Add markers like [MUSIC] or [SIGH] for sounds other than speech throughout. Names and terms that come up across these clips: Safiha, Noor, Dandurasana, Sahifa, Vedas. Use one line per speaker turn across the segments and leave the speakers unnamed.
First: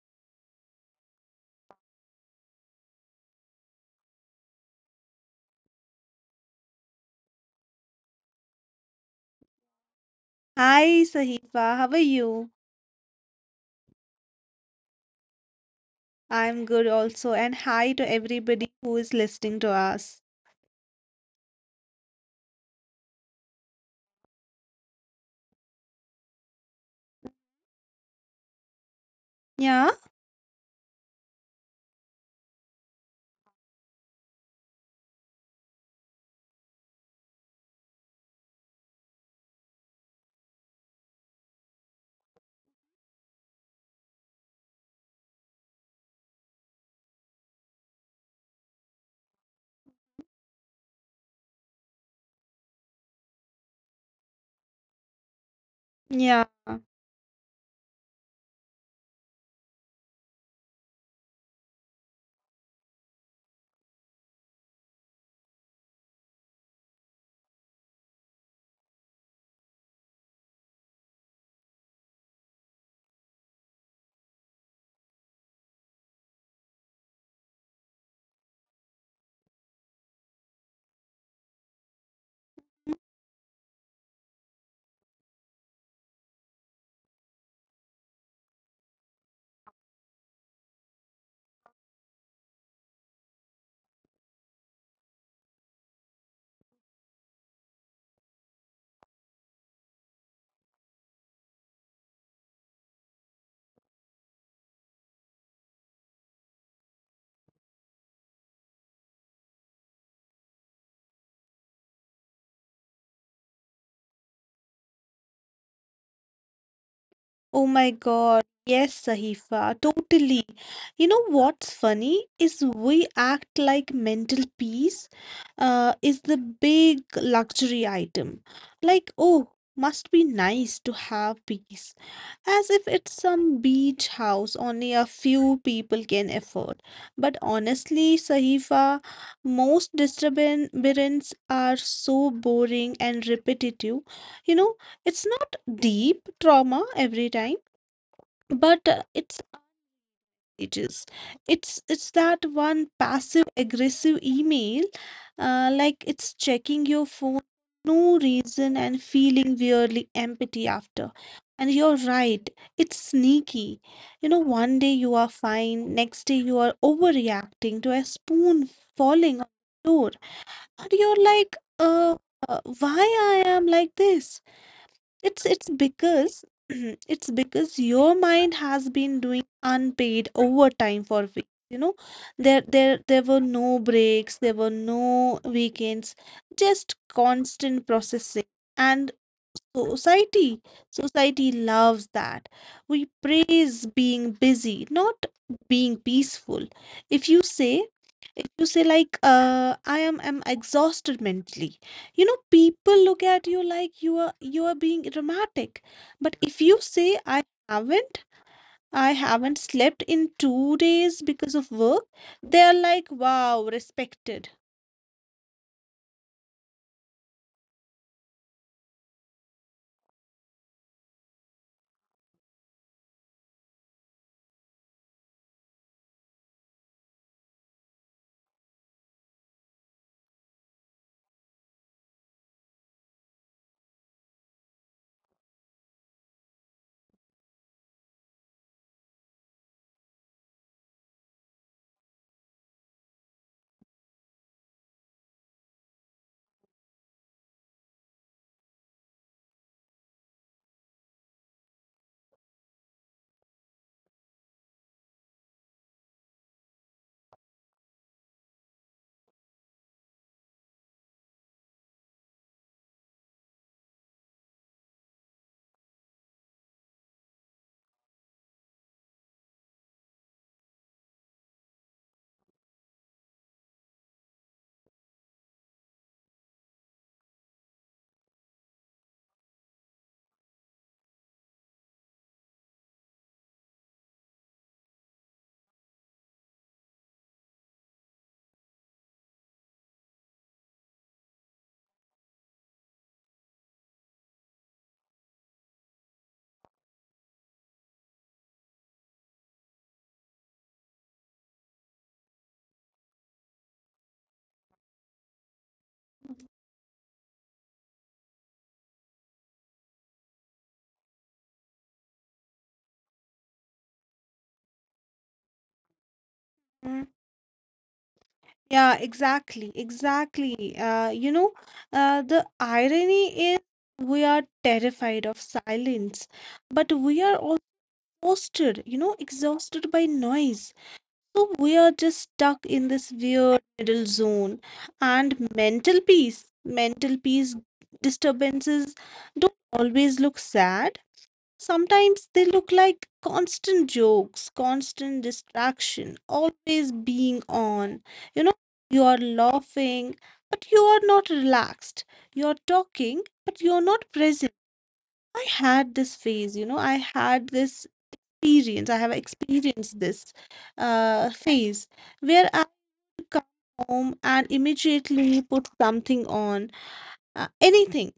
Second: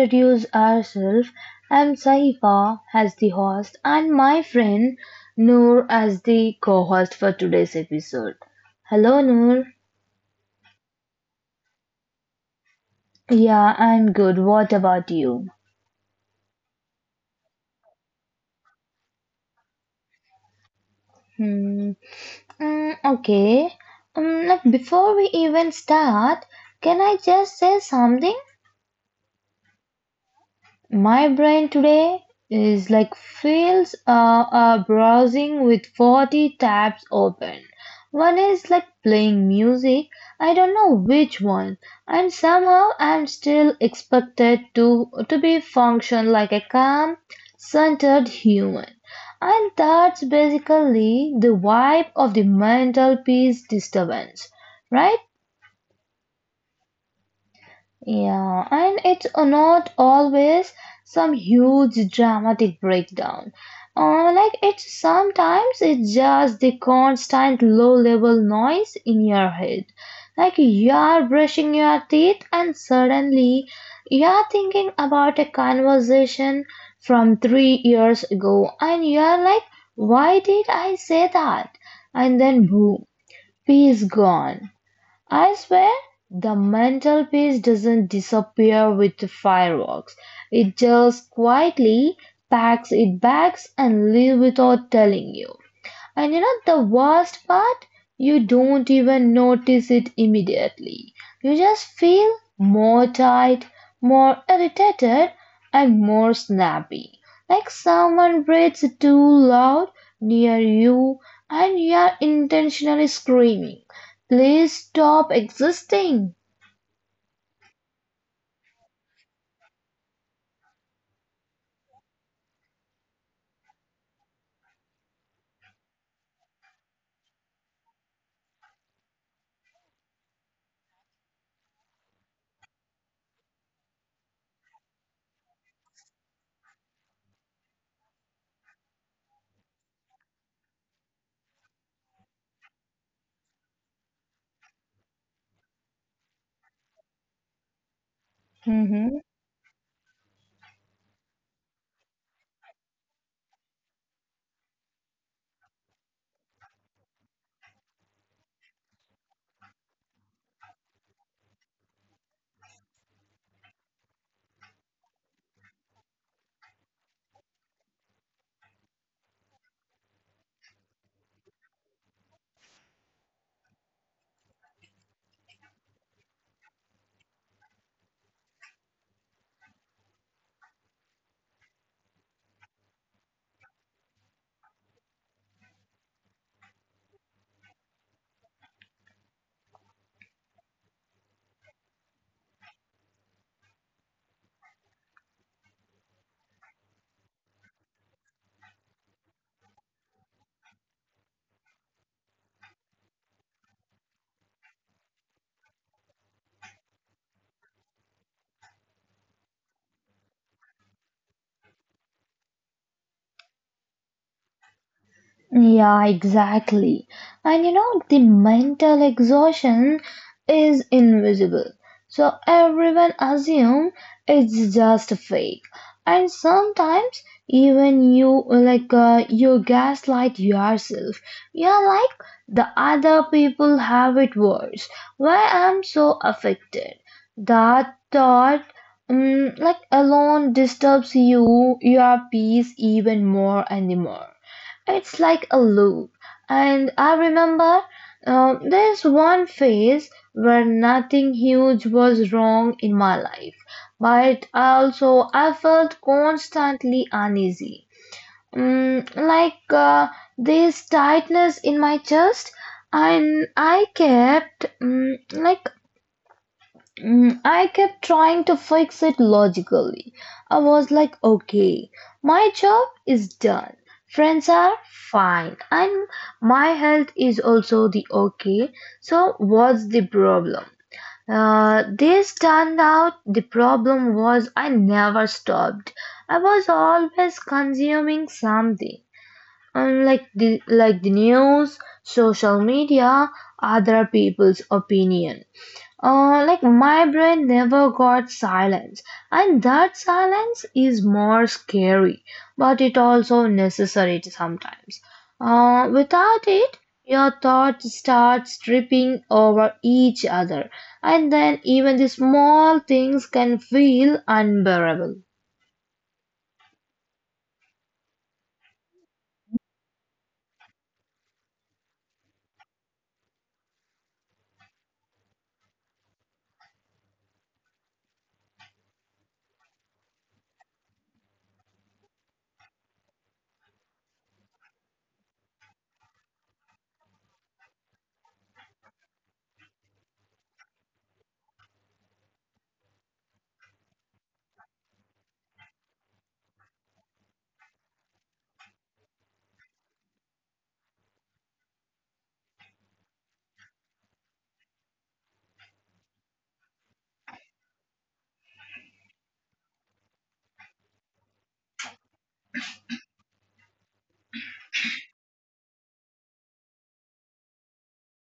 introduce ourselves. I'm Sahifa as the host, and my friend Noor as the co host for today's episode. Hello, Noor.
Hi Sahifa, how are you?
Yeah, I'm good. What about you?
I'm good also, and hi to everybody who is listening to us.
Hmm. Mm, okay. Like before we even start, can I just say something?
Yeah,
My brain today is like feels browsing with 40 tabs open. One is like playing music. I don't know which one. And somehow I'm still expected to be function like a calm, centered human. And that's basically the vibe of the mental peace disturbance, right?
yeah.
Yeah, and it's not always some huge dramatic breakdown. Like it's Sometimes it's just the constant low-level noise in your head. Like you are brushing your teeth and suddenly you are thinking about a conversation from 3 years ago, and you are like, "Why did I say that?" And then boom, peace gone. I swear, the mental peace doesn't disappear with fireworks. It just quietly packs it bags and leaves without telling you. And you know the worst part? You don't even notice it immediately. You just feel more tight, more irritated, and more snappy. Like someone breathes too loud near you and you are intentionally screaming, "Please stop existing."
Oh my God. Yes, Sahifa, totally. You know what's funny is we act like mental peace is the big luxury item. Like, oh, must be nice to have peace. As if it's some beach house only a few people can afford. But honestly, Sahifa, most disturbances are so boring and repetitive. You know, it's not deep trauma every time, but it's pages. It's that one passive aggressive email, like it's checking your phone for no reason and feeling weirdly empty after. And you're right, it's sneaky. You know, one day you are fine, next day you are overreacting to a spoon falling on the floor, and you're like, why I am like this? It's because [CLEARS THROAT] it's because your mind has been doing unpaid overtime for weeks. You know, there were no breaks, there were no weekends, just constant processing. And society society loves that. We praise being busy, not being peaceful. If you say like I am exhausted mentally, you know, people look at you like you are being dramatic, but if you say i haven't I haven't slept in 2 days because of work, they are like, wow, respected.
Yeah, exactly. And you know, the mental exhaustion is invisible. So everyone assume it's just a fake. And sometimes even you you gaslight yourself. You're like the other people have it worse. Why I'm so affected? That thought alone disturbs you your peace even more and more. It's like a loop. And I remember there's one phase where nothing huge was wrong in my life, but also I felt constantly uneasy. Mm, like uh, this tightness in my chest, and I kept mm, like Mm, I kept trying to fix it logically. I was like, okay, my job is done. Friends are fine. And my health is also the okay. So, what's the problem? This turned out the problem was I never stopped. I was always consuming something. Like the news, social media, other people's opinion. Like my brain never got silence, and that silence is more scary, but it also necessary sometimes. Without it, your thoughts start tripping over each other, and then even the small things can feel unbearable.
Mm. Yeah, exactly, you know, the irony is we are terrified of silence, but we are also exhausted, you know, exhausted by noise. So we are just stuck in this weird middle zone. And mental peace disturbances don't always look sad. Sometimes they look like constant jokes, constant distraction, always being on. You know, you are laughing, but you are not relaxed. You are talking, but you are not present. I had this phase, you know, I had this experience, I have experienced this phase where I come home and immediately put something on, anything,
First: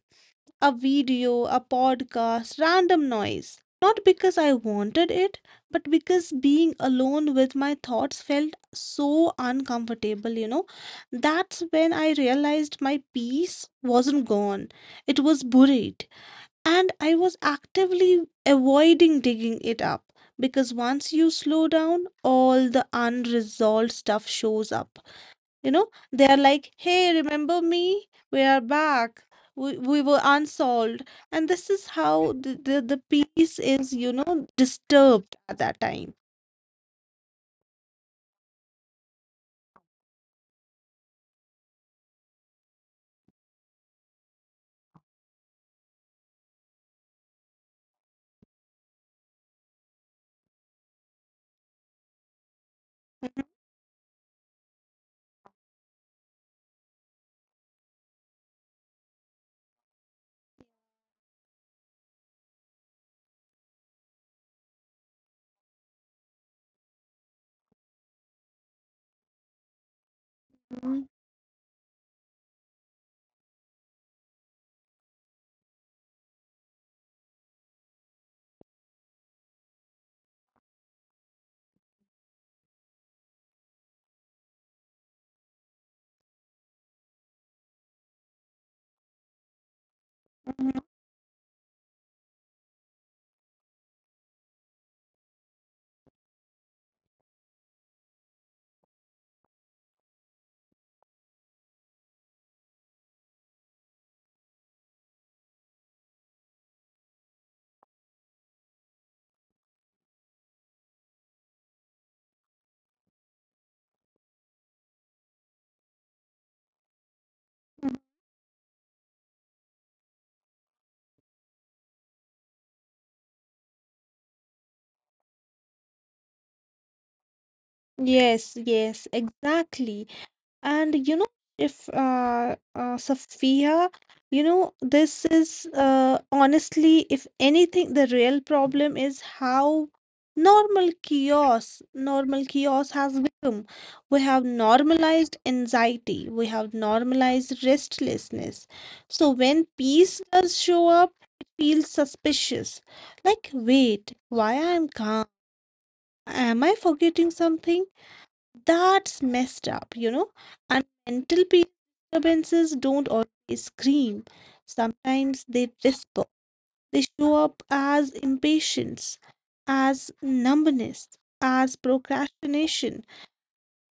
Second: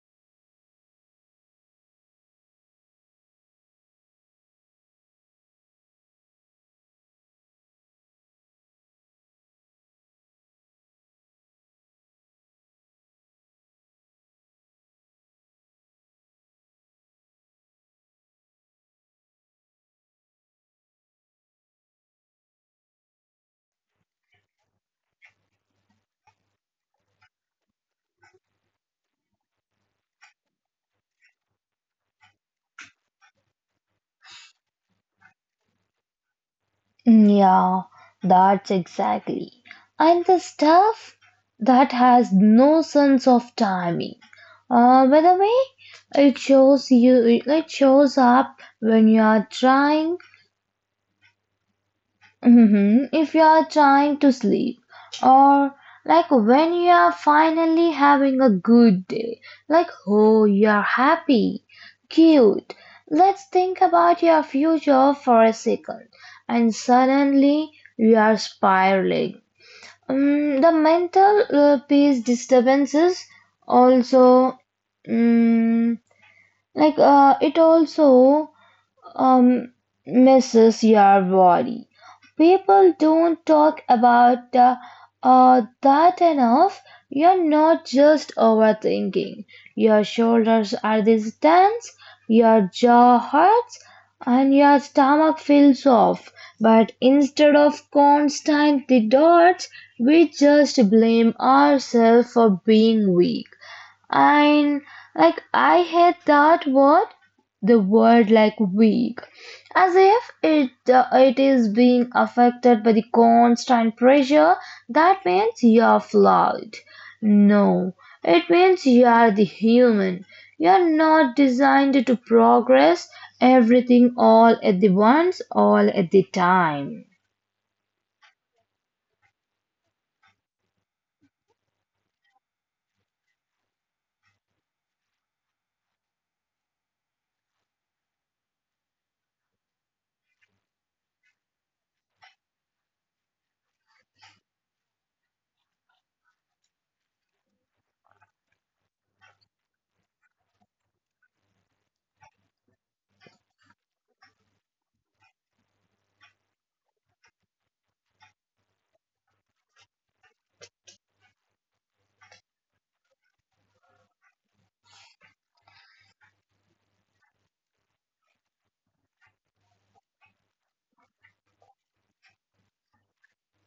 a video, a podcast, random noise. Not because I wanted it, but because being alone with my thoughts felt so uncomfortable, you know. That's when I realized my peace wasn't gone, it was buried. And I was actively avoiding digging it up because once you slow down, all the unresolved stuff shows up. You know, they are like, hey, remember me? We are back. We were unsolved. And this is how the peace is, you know, disturbed at that time.
Yeah, that's exactly. And the stuff that has no sense of timing. By the way, it shows you. It shows up when you are trying Mhm. If you are trying to sleep, or like when you are finally having a good day, like oh, you are happy, cute. Let's think about your future for a second, and suddenly you are spiraling. The
Mhm.
mental peace disturbances also, um, like it also um, Mrs. Yarbody, people don't talk about that enough. You're not just overthinking. Your shoulders are these tense, your jaw hurts, and your stomach feels off. But instead of constant dots, we just blame ourselves for being weak. And like I hate that word, the word like weak, as if it is being affected by the constant pressure. That means you are flawed. No, it means you are the human. You are not designed to progress everything all at the once, all at the time.
Yes, yes, exactly. And you know, if Sophia, you know, this is honestly, if anything, the real problem is how normal chaos has become. We have normalized anxiety, we have normalized restlessness. So when peace does show up, it feels suspicious. Like, wait, why I'm calm? Am I forgetting something? That's messed up, you know. And mental peace disturbances don't always scream. Sometimes they whisper. They show up as impatience, as numbness, as procrastination.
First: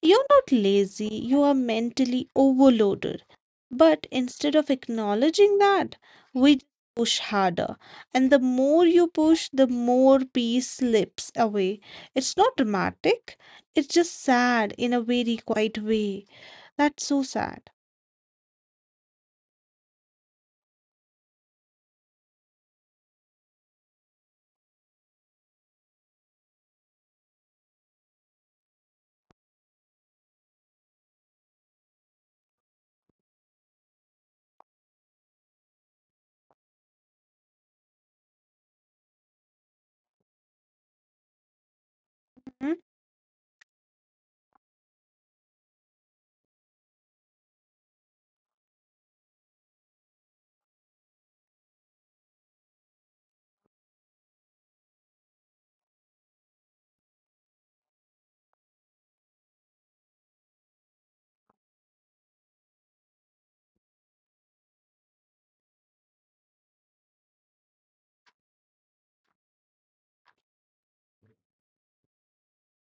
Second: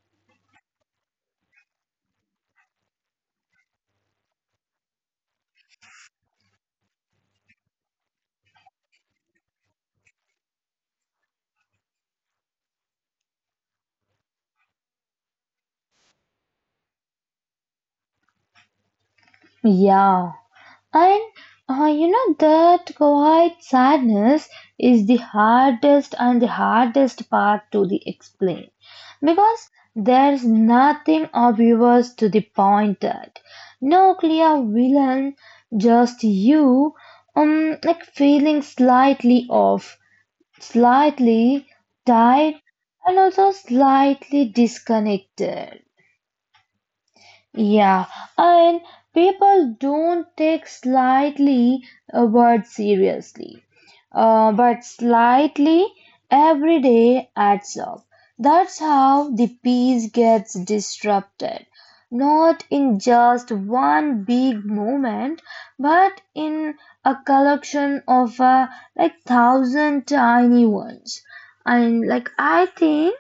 You're not lazy, you are mentally overloaded. But instead of acknowledging that, we push harder. And the more you push, the more peace slips away. It's not dramatic, it's just sad in a very quiet way. That's so sad.
Yeah. And you know that quiet sadness is the hardest part to the explain because there's nothing obvious to the point at. No clear villain, just you, like feeling slightly off, slightly tired, and also slightly disconnected. Yeah, and people don't take slightly a word seriously, but slightly every day adds up. That's how the peace gets disrupted, not in just one big moment, but in a collection of like thousand tiny ones. And like I think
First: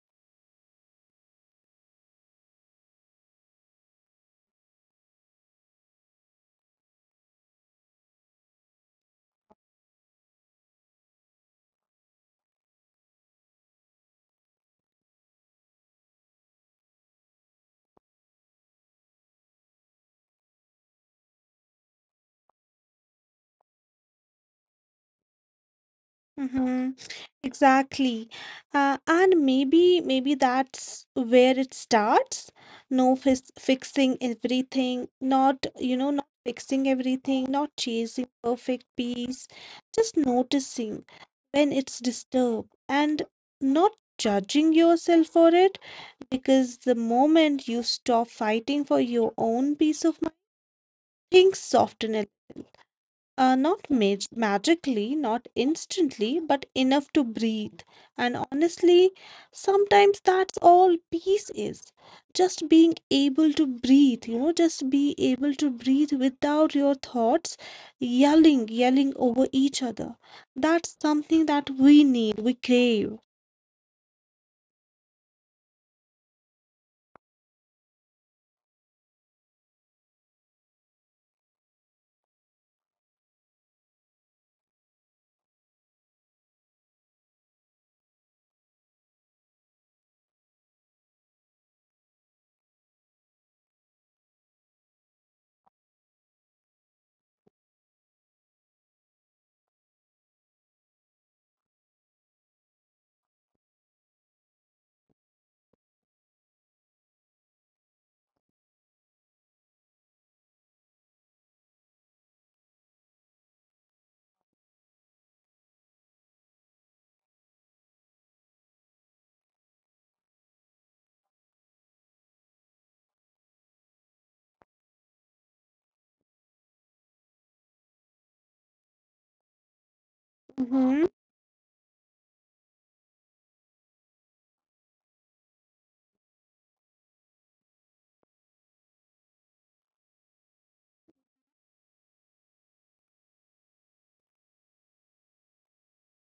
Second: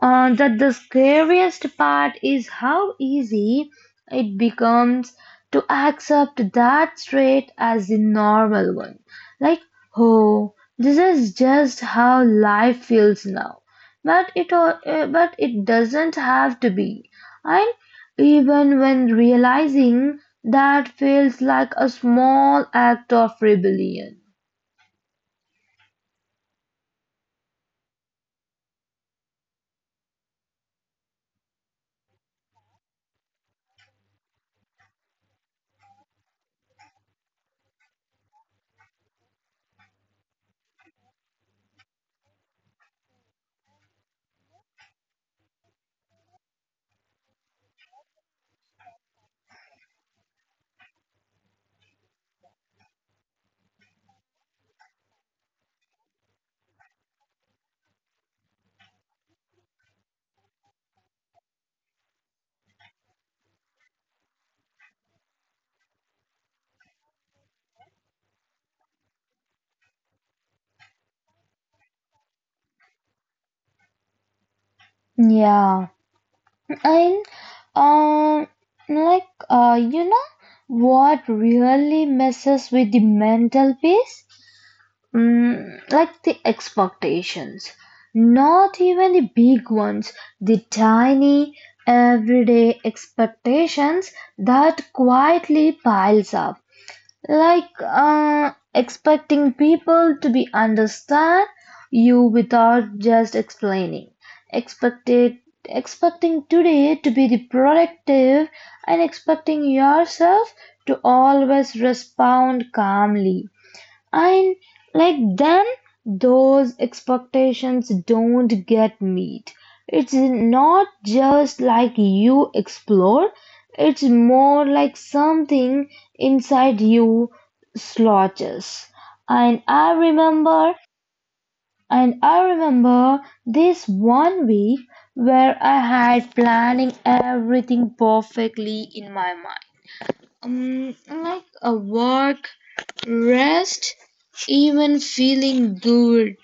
uh, that the scariest part is how easy it becomes to accept that trait as the normal one. Like, oh, this is just how life feels now. But but it doesn't have to be. And even when realizing that feels like a small act of rebellion.
Mm-hmm. Exactly. And maybe that's where it starts. No fis fixing everything, not, you know, not fixing everything, not chasing perfect peace, just noticing when it's disturbed and not judging yourself for it because the moment you stop fighting for your own peace of mind, things soften a not magically, not instantly, but enough to breathe. And honestly, sometimes that's all peace is. Just being able to breathe, you know, just be able to breathe without your thoughts yelling over each other. That's something that we need, we crave.
Yeah. And um, you know what really messes with the mental peace? Like the expectations. Not even the big ones, the tiny everyday expectations that quietly piles up expecting people to be understand you without just explaining expected expecting today to be the productive and expecting yourself to always respond calmly and like then those expectations don't get met. It's not just like you explore, it's more like something inside you slouches. And I remember
Mm-hmm.
and I remember this one week where I had planning everything perfectly in my mind. Like a work rest, even feeling good.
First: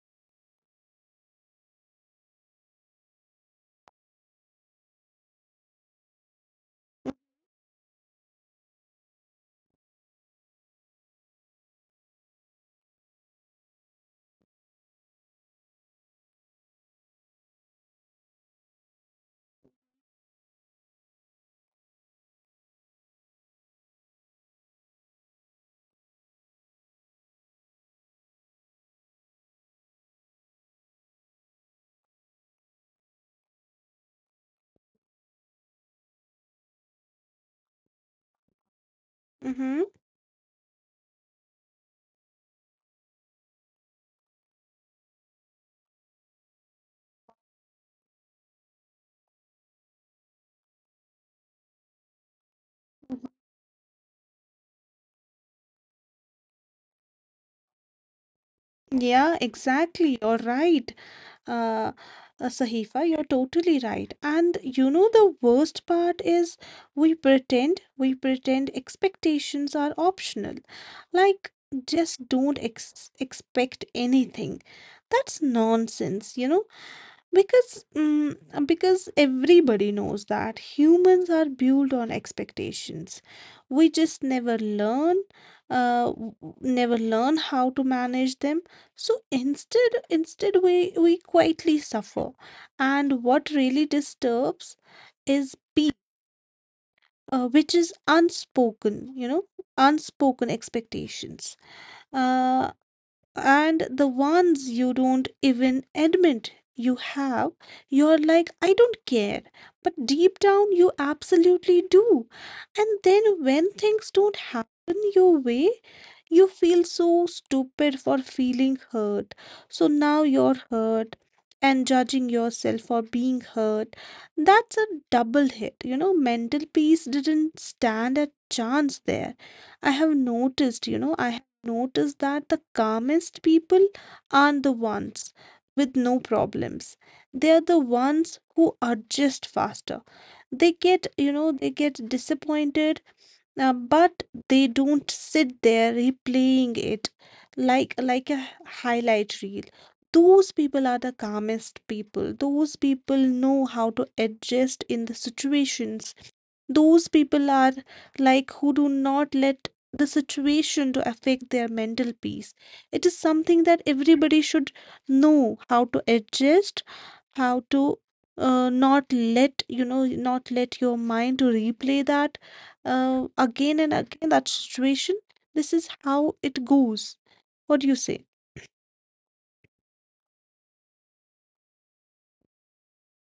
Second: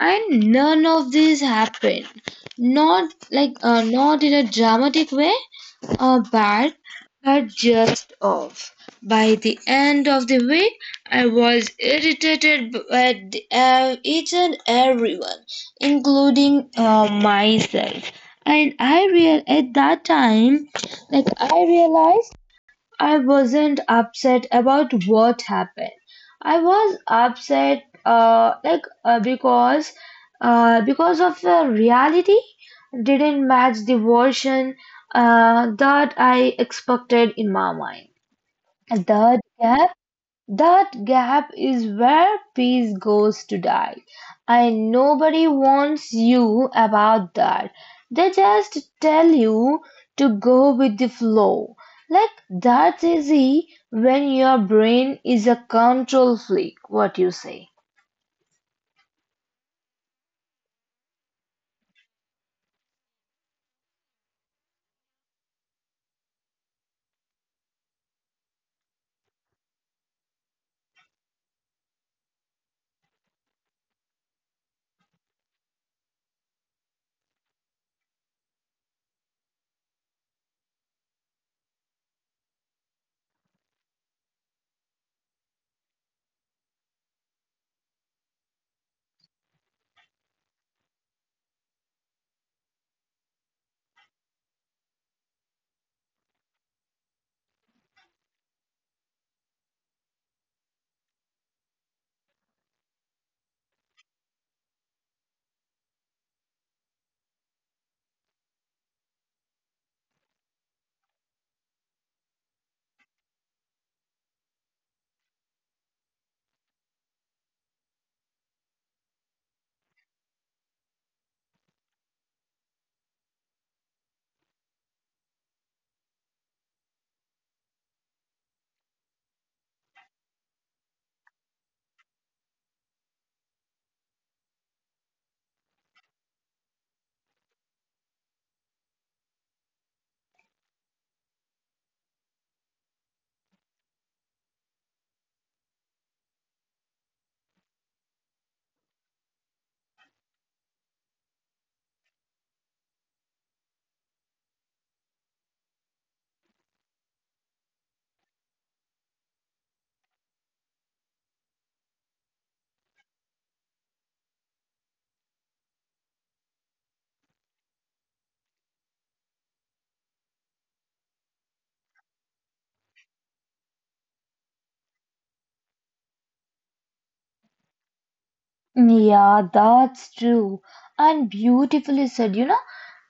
And none of this happened. Not in a dramatic way or bad, but just off. By the end of the week, I was irritated at each and everyone, including myself. And I real at that time, like I realized I wasn't upset about what happened. I was upset, because of the reality didn't match the version that I expected in my mind. That
Mm-hmm.
gap that gap is where peace goes to die, and nobody warns you about that. They just tell you to go with the flow. Like that's easy when your brain is a control freak, what you say.
Yeah, exactly. You're right. uh, Sahifa, you're totally right. And you know, the worst part is we pretend expectations are optional. Like, just don't expect anything. That's nonsense, you know. Because because everybody knows that humans are built on expectations. We just never learn, never learn how to manage them. So, instead we quietly suffer. And what really disturbs is peace, which is unspoken. You know, unspoken expectations. Uh, and the ones you don't even admit you have, you're like, I don't care. But deep down, you absolutely do. And then when things don't happen your way, you feel so stupid for feeling hurt. So now you're hurt and judging yourself for being hurt. That's a double hit. You know, mental peace didn't stand a chance there. I have noticed, you know, I noticed that the calmest people aren't the ones with no problems. They are the ones who adjust faster. They get, you know, they get disappointed, but they don't sit there replaying it like a highlight reel. Those people are the calmest people. Those people know how to adjust in the situations. Those people are like who do not let the situation to affect their mental peace. It is something that everybody should know how to adjust, how to not let, you know, not let your mind to replay that again and again, that situation. This is how it goes. What do you say?
Yeah, that's true. And beautifully said, you know,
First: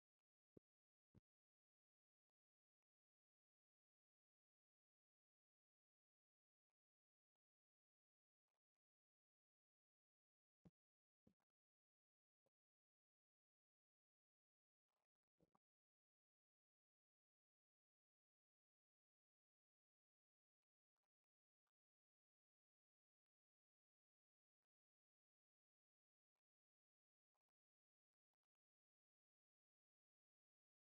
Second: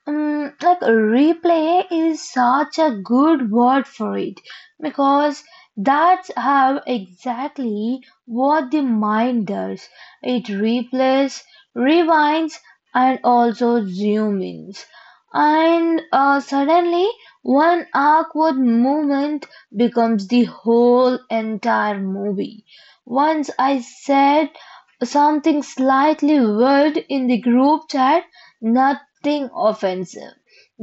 replay is such a good word for it because that's how exactly what the mind does. It replays, rewinds, and also zoom ins. And suddenly, one awkward moment becomes the whole entire movie. Once I said something slightly weird in the group chat, nothing offensive,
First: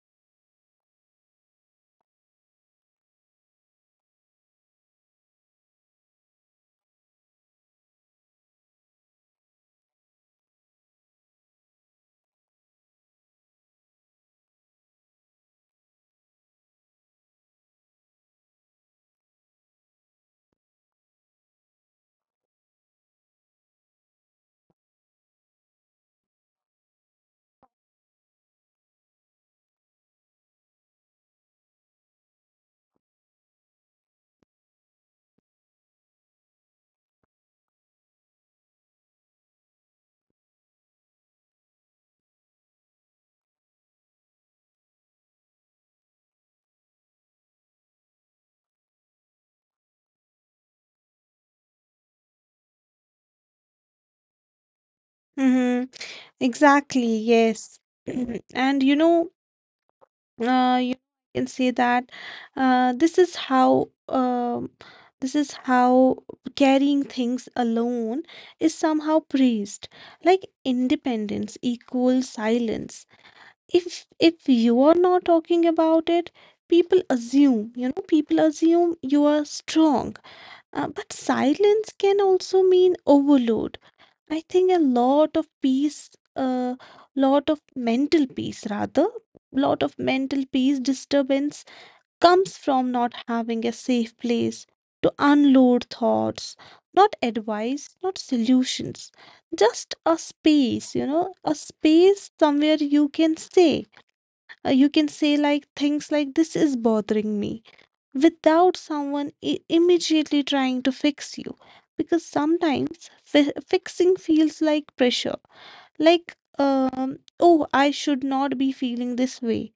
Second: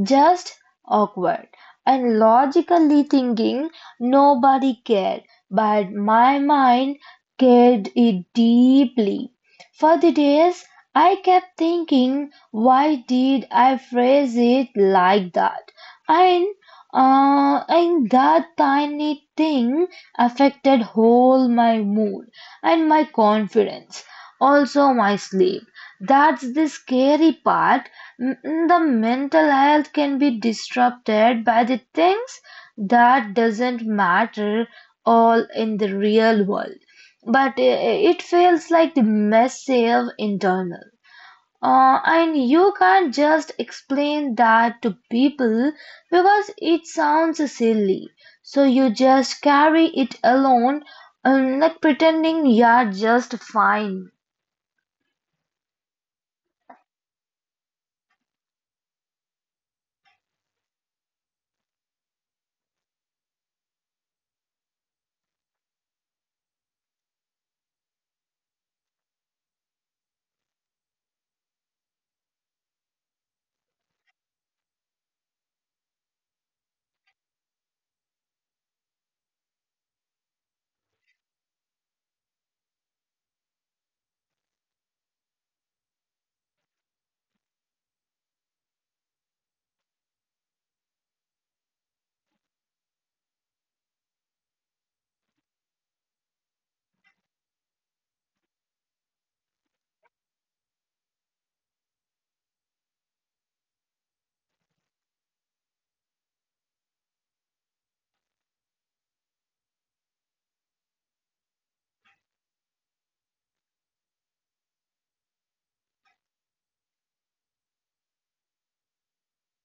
just awkward. And logically thinking, nobody cared, but my mind cared it deeply. For the days, I kept thinking, why did I phrase it like that? And and that tiny thing affected whole my mood and my confidence. Also, my sleep. That's the scary part. M- The mental health can be disrupted by the things that doesn't matter all in the real world. But it feels like the massive internal. And you can't just explain that to people because it sounds silly. So you just carry it alone, like pretending you're just fine.
Mm-hmm. Exactly, yes. [CLEARS THROAT] And you know, you can say that uh, this is how um, this is how carrying things alone is somehow praised, like independence equals silence. If you are not talking about it, people assume, you know, people assume you are strong, but silence can also mean overload. I think a lot of mental peace, rather, lot of mental peace disturbance comes from not having a safe place to unload thoughts, not advice, not solutions, just a space, you know, a space somewhere you can say like things like, "This is bothering me," without someone immediately trying to fix you, because sometimes fixing feels like pressure, like oh, I should not be feeling this way.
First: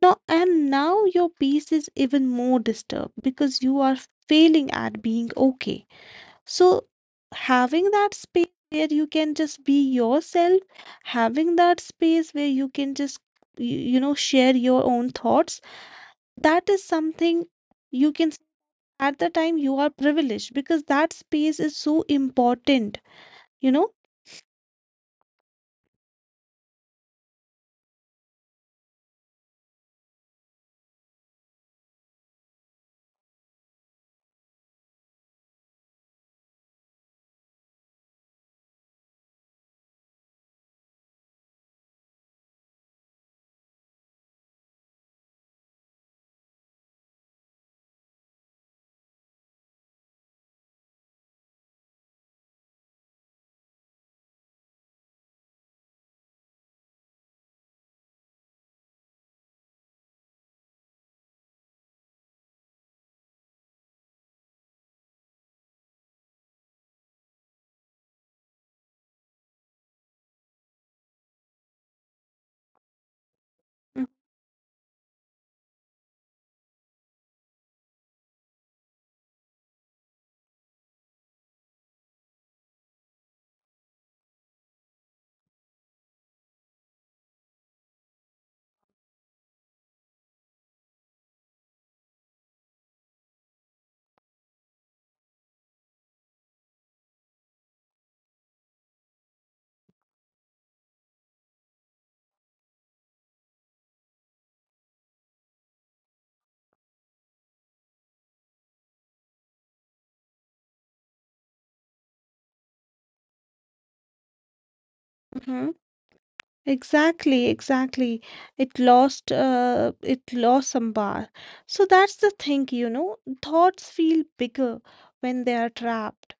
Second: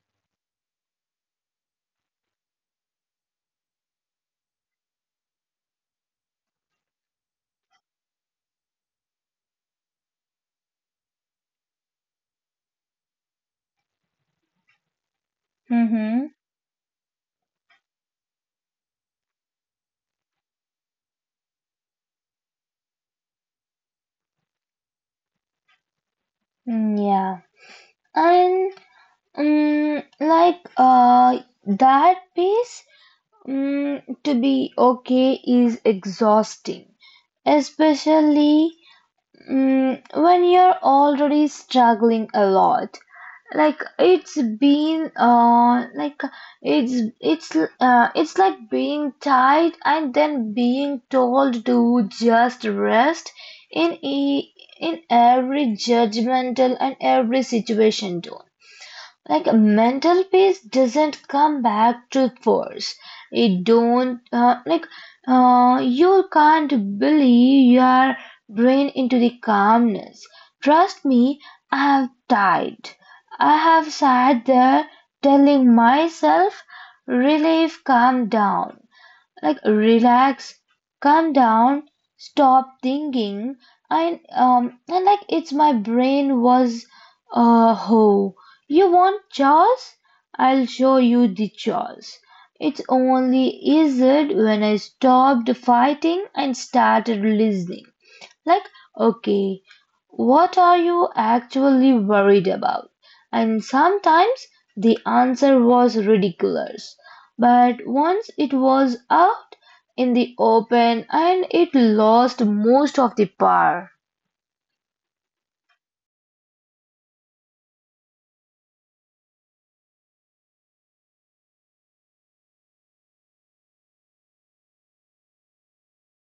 No, and now your peace is even more disturbed because you are failing at being okay. So having that space where you can just be yourself, having that space where you can just you, you know, share your own thoughts,
Mm-hmm.
that is something. You can, at the time, you are privileged because that space is so important, you know.
Mm, yeah. And um, like uh that piece, to be okay is exhausting, especially when you're already struggling a lot. Like it's been like it's It's like being tied and then being told to just rest in e in every judgmental and every situation too. Like mental peace doesn't come back to force. It don't like You can't bully your brain into the calmness. Trust me, I have tried. I have sat there telling myself relief, calm down, like relax, calm down, stop thinking. And um and like it's my brain was ho you want chores, I'll show you the chores. It's only eased when I stopped fighting and started listening. Like, okay, what are you actually worried about? And sometimes the answer was ridiculous. But once it was out in the open, and it lost most of the power.
Mm-hmm. Exactly, exactly. It lost some bar. So that's the thing, you know. Thoughts feel bigger when they are trapped.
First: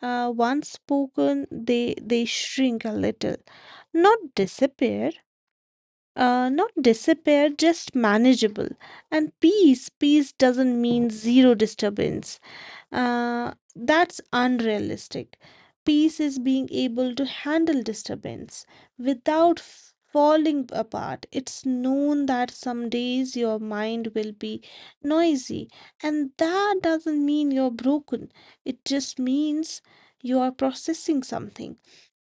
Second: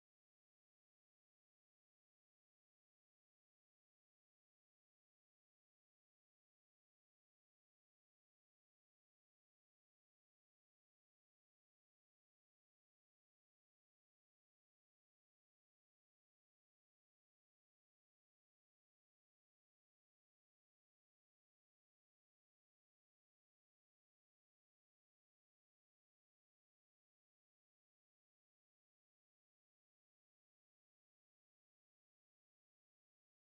Once spoken, they shrink a little, not disappear, not disappear, just manageable. And peace doesn't mean zero disturbance. That's unrealistic. Peace is being able to handle disturbance without falling apart. It's known that some days your mind will be noisy, and that doesn't mean you're broken. It just means you are processing something.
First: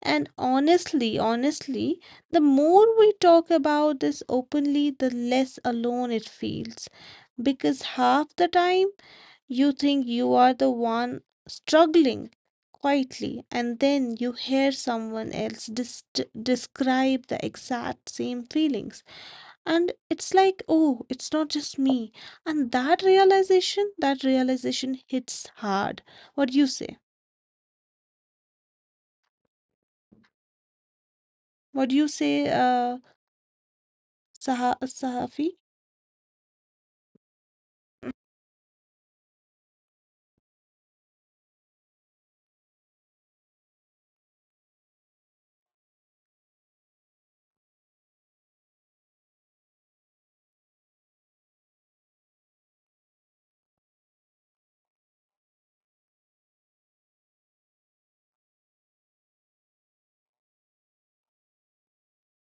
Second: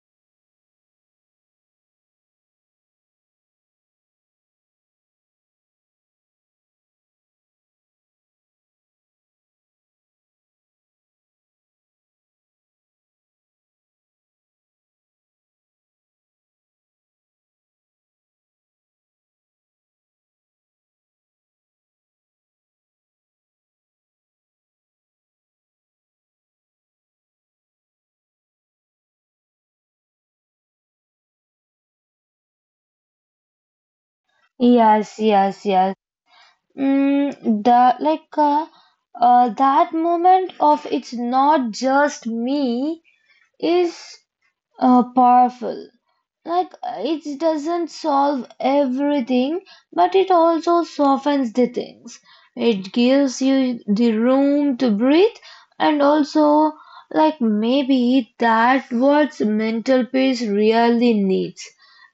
And honestly, the more we talk about this openly, the less alone it feels. Because half the time, you think you are the one struggling quietly, and then you hear someone else describe the exact same feelings. And it's like, oh, it's not just me. And that realization hits hard. What do you say? What do you say,
Yes,
Sahafi?
yes, yes. Mm, the like That moment of "it's not just me" is powerful. It doesn't solve everything, but it also softens the things. It gives you the room to breathe, and also, like, maybe that's what mental peace really needs:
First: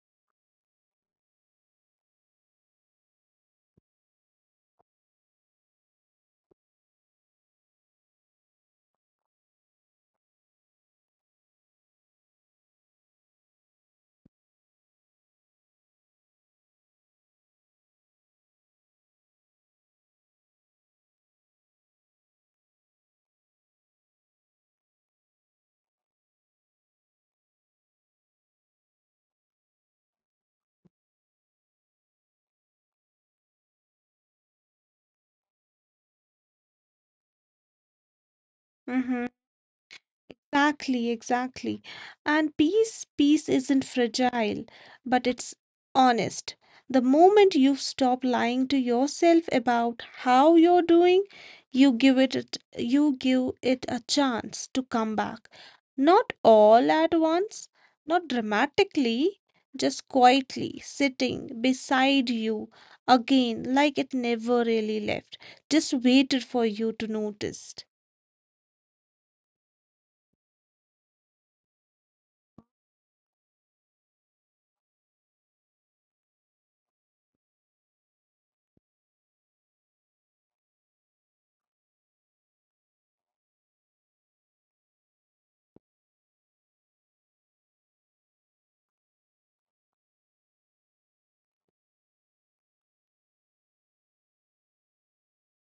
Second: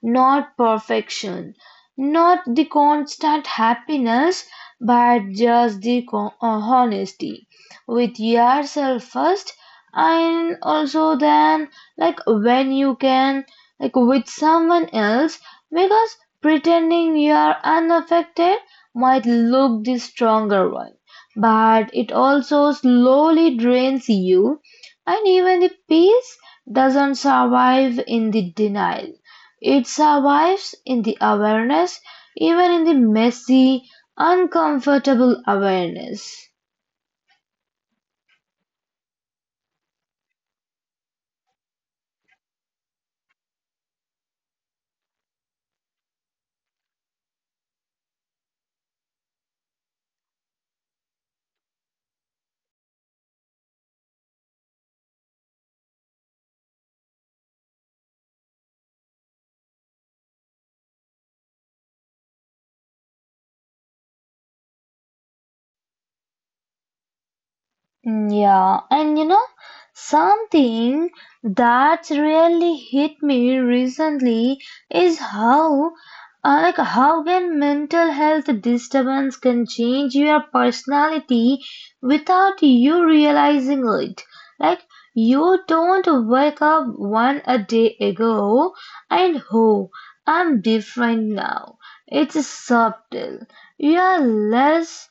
not perfection, not the constant happiness, but just honesty with yourself first, and also then, like, when you can like with someone else, because pretending you are unaffected might look the stronger one, but it also slowly drains you. And even the peace doesn't survive in the denial; it survives in the awareness, even in the messy uncomfortable awareness.
Mm-hmm. Exactly, exactly. And peace isn't fragile, but it's honest. The moment you stop lying to yourself about how you're doing, you give it you give it a chance to come back. Not all at once, not dramatically, just quietly sitting beside you again like it never really left. Just waited for you to notice.
Mm, yeah, and you know, something that's really hit me recently is how can mental health disturbance can change your personality without you realizing it. Like you don't wake up one a day ago and oh, I'm different now. It's subtle. You are less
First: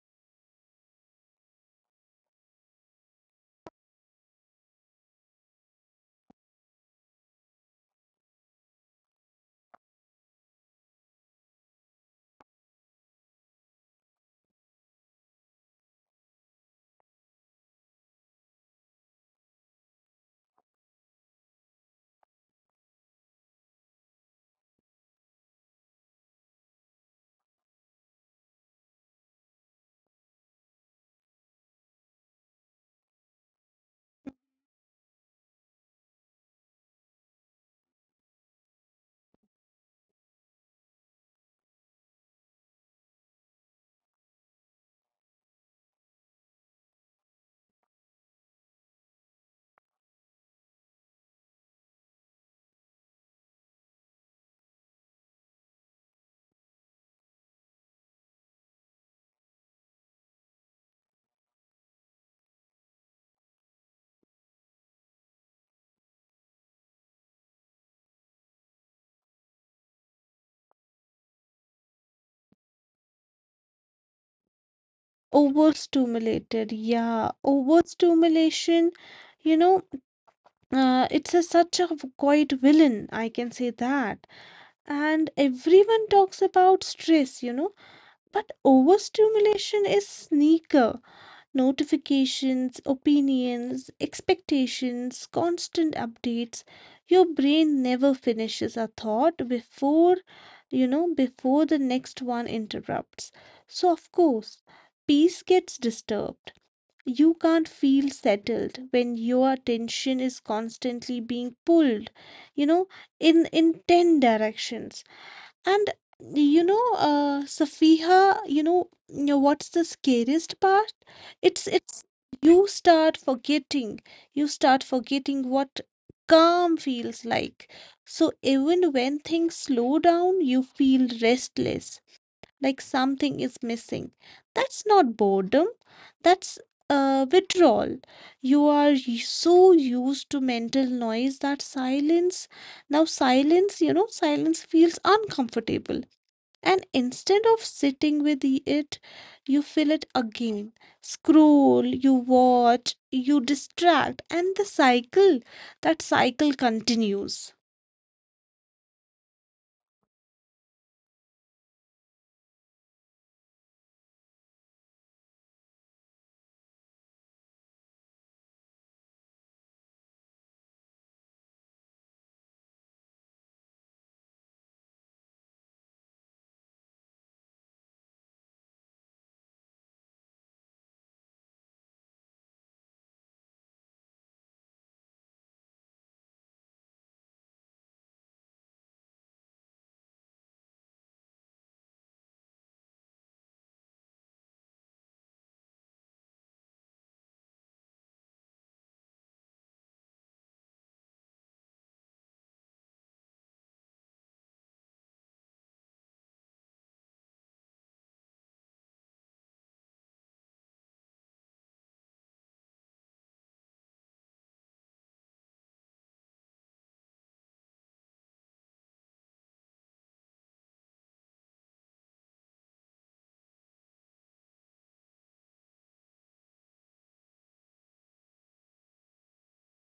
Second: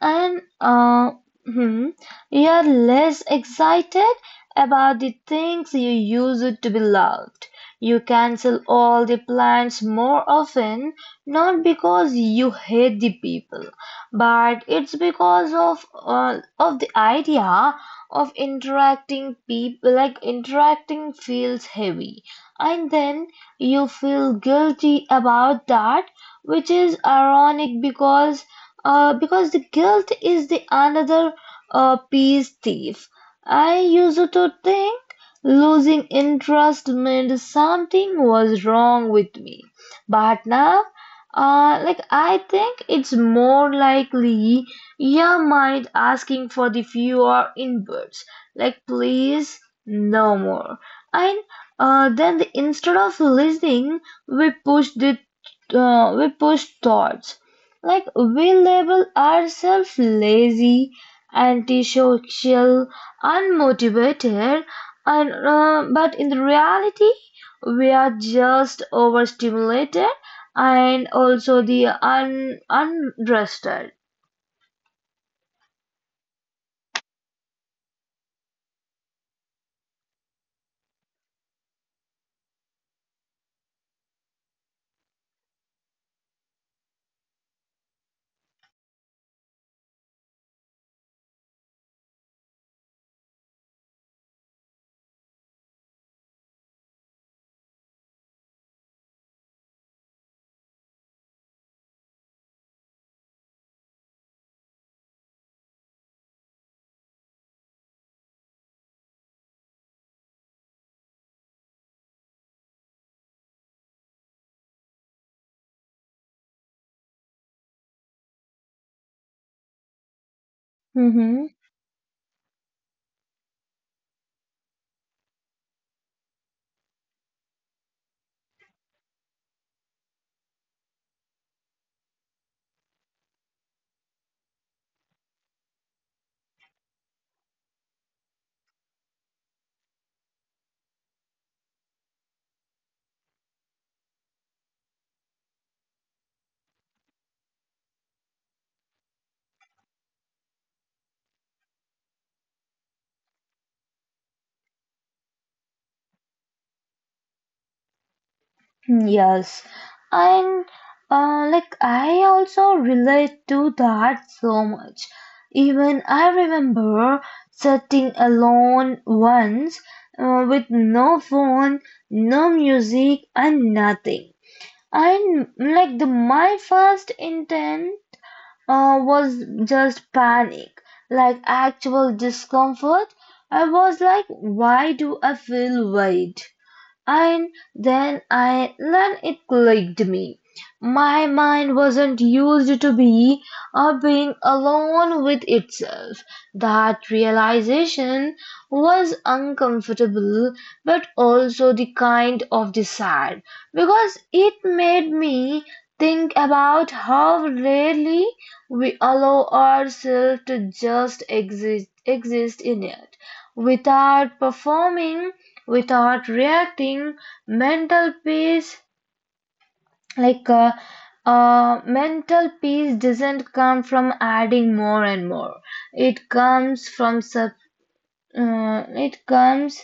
and hmm, You're less excited about the things you used to be loved. You cancel all the plans more often, not because you hate the people, but it's because of the idea of interacting people, like interacting feels heavy, and then you feel guilty about that, which is ironic because the guilt is the another peace thief. I used to think losing interest meant something was wrong with me, but now, I think it's more likely your mind asking for the fewer inputs, like please no more, and instead of listening, we push the we push thoughts like we label ourselves lazy, antisocial, unmotivated, and but in the reality we are just overstimulated and also unrested.
Overstimulated, yeah. Overstimulation, you know, it's a such a quiet villain, I can say that. And everyone talks about stress, you know, but overstimulation is sneaker. Notifications, opinions, expectations, constant updates. Your brain never finishes a thought before, you know, before the next one interrupts. So, of course, peace gets disturbed. You can't feel settled when your attention is constantly being pulled, you know, in 10 directions. And you know, Safiha, you know what's the scariest
Mm-hmm.
part? It's you start forgetting. You start forgetting what calm feels like. So even when things slow down, you feel restless like something is missing. That's not boredom, that's withdrawal. You are so used to mental noise that silence, now silence, you know, silence feels uncomfortable. And instead of sitting with it, you feel it again. Scroll, you watch, you distract, and that cycle continues.
Yes, and like I also relate to that so much. Even I remember sitting alone once with no phone, no music, and nothing. And like the my first intent was just panic, like actual discomfort. I was like, why do I feel weight? And then it clicked me. My mind wasn't used to be being alone with itself. That realization was uncomfortable but also the kind of desire because it made me think about how rarely we allow ourselves to just exist in it without performing, without reacting. Mental peace, like uh, mental peace, doesn't come from adding more and more. It comes from sub. It comes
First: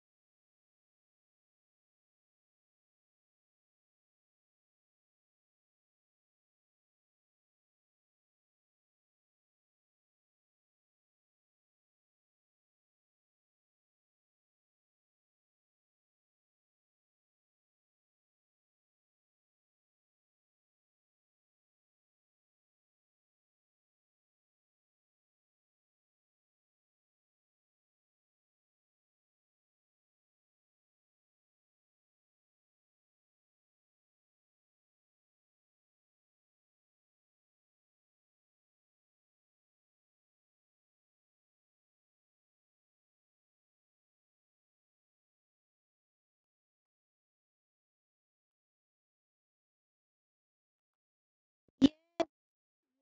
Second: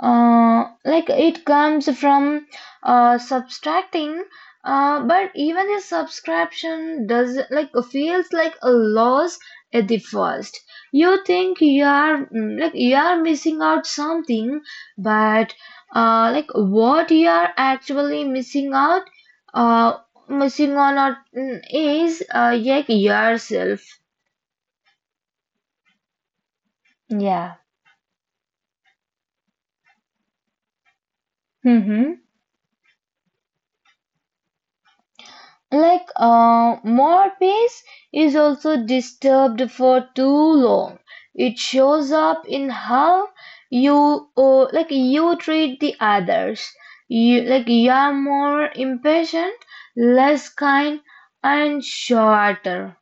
like it comes from subtracting, but even a subscription does like feels like a loss at the first. You think you are like you are missing out something, but like what you are actually missing out uh, missing on out mm, is like yourself. Yeah. Hmm. Like more peace is also disturbed for too long. It shows up in how you like you treat the others. You like you are more impatient, less kind, and shorter.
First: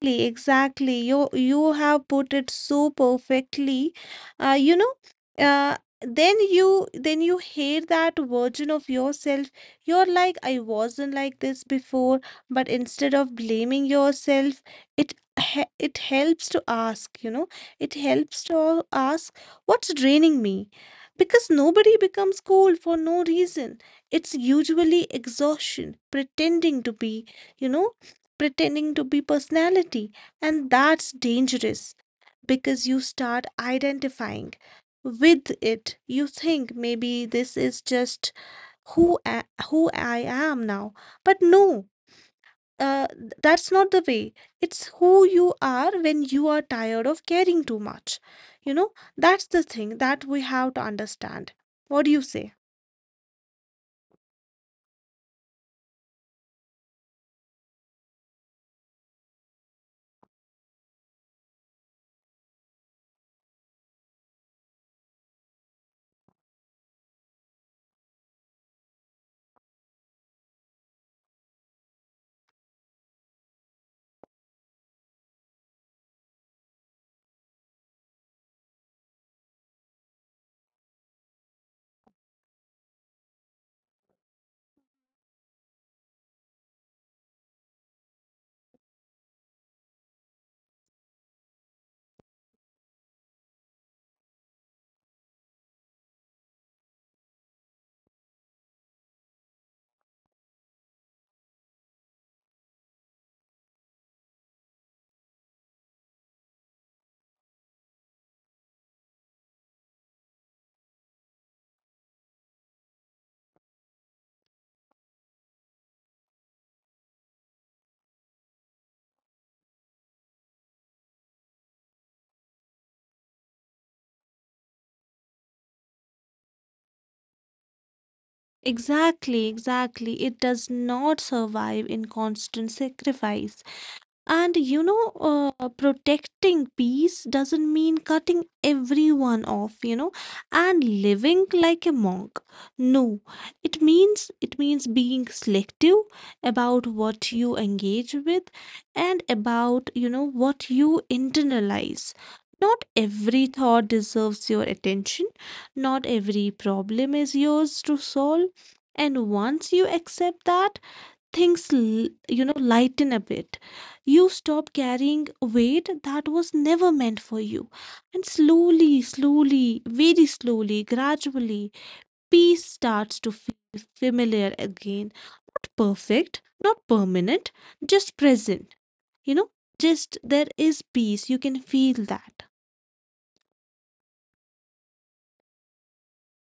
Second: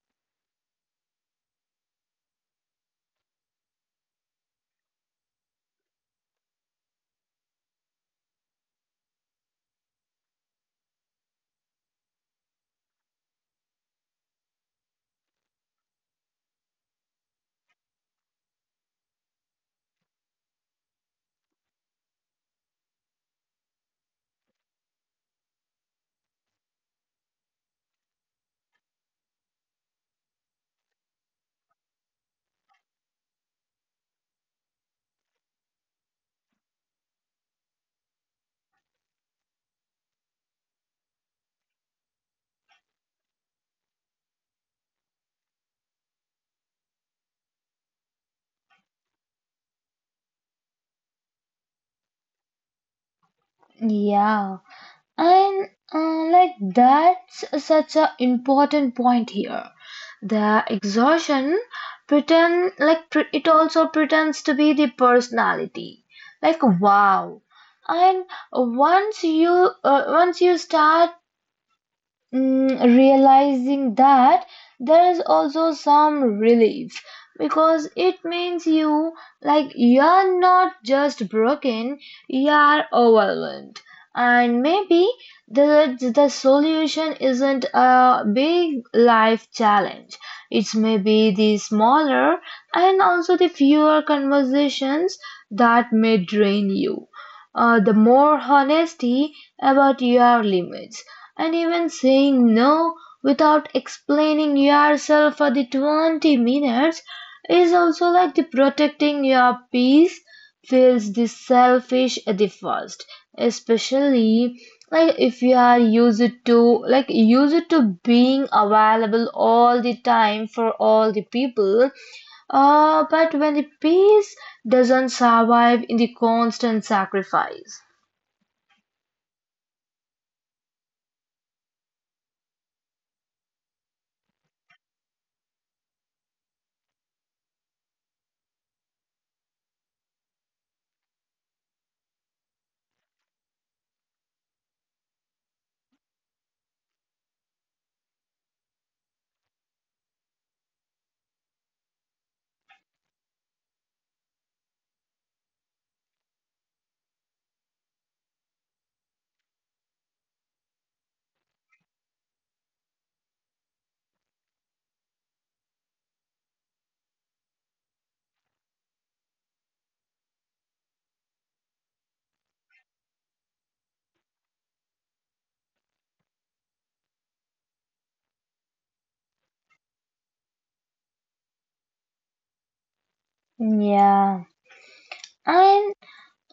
Exactly, exactly. You have put it so perfectly. You know, uh, then you hate that version of yourself. You're like, I wasn't like this before, but instead of blaming yourself, it it helps to ask, you know, it helps to ask what's draining me. Because nobody becomes cold for no reason. It's usually exhaustion, pretending to be, you know, pretending to be personality. And that's dangerous because you start identifying with it. You think maybe this is just who I am now. But no, that's not the way. It's who you are when you are tired of caring too much. You know, that's the thing that we have to understand. What do you say?
Yeah. And like that's such an important point here. The exhaustion it also pretends to be the personality. Like wow. And once you start realizing that there is also some relief because it means you like you're not just broken, you're overwhelmed, and maybe the the solution isn't a big life challenge. It's maybe the smaller and also the fewer conversations that may drain you, the more honesty about your limits, and even saying no without explaining yourself for the 20 minutes is also like the protecting your peace. Feels the selfish at the first, especially like if you are used to being available all the time for all the people, but when the peace doesn't survive in the constant sacrifice.
Exactly, exactly. It does not survive in constant sacrifice. And you know, protecting peace doesn't mean cutting everyone off, you know, and living like a monk. No, it means being selective about what you engage with and about, you know, what you internalize. Not every thought deserves your attention. Not every problem is yours to solve. And once you accept that, things l- you know, lighten a bit. You stop carrying weight that was never meant for you, and slowly very slowly, gradually, peace starts to feel familiar again. Not perfect, not permanent, just present, you know, just there is peace, you can feel that.
Yeah. And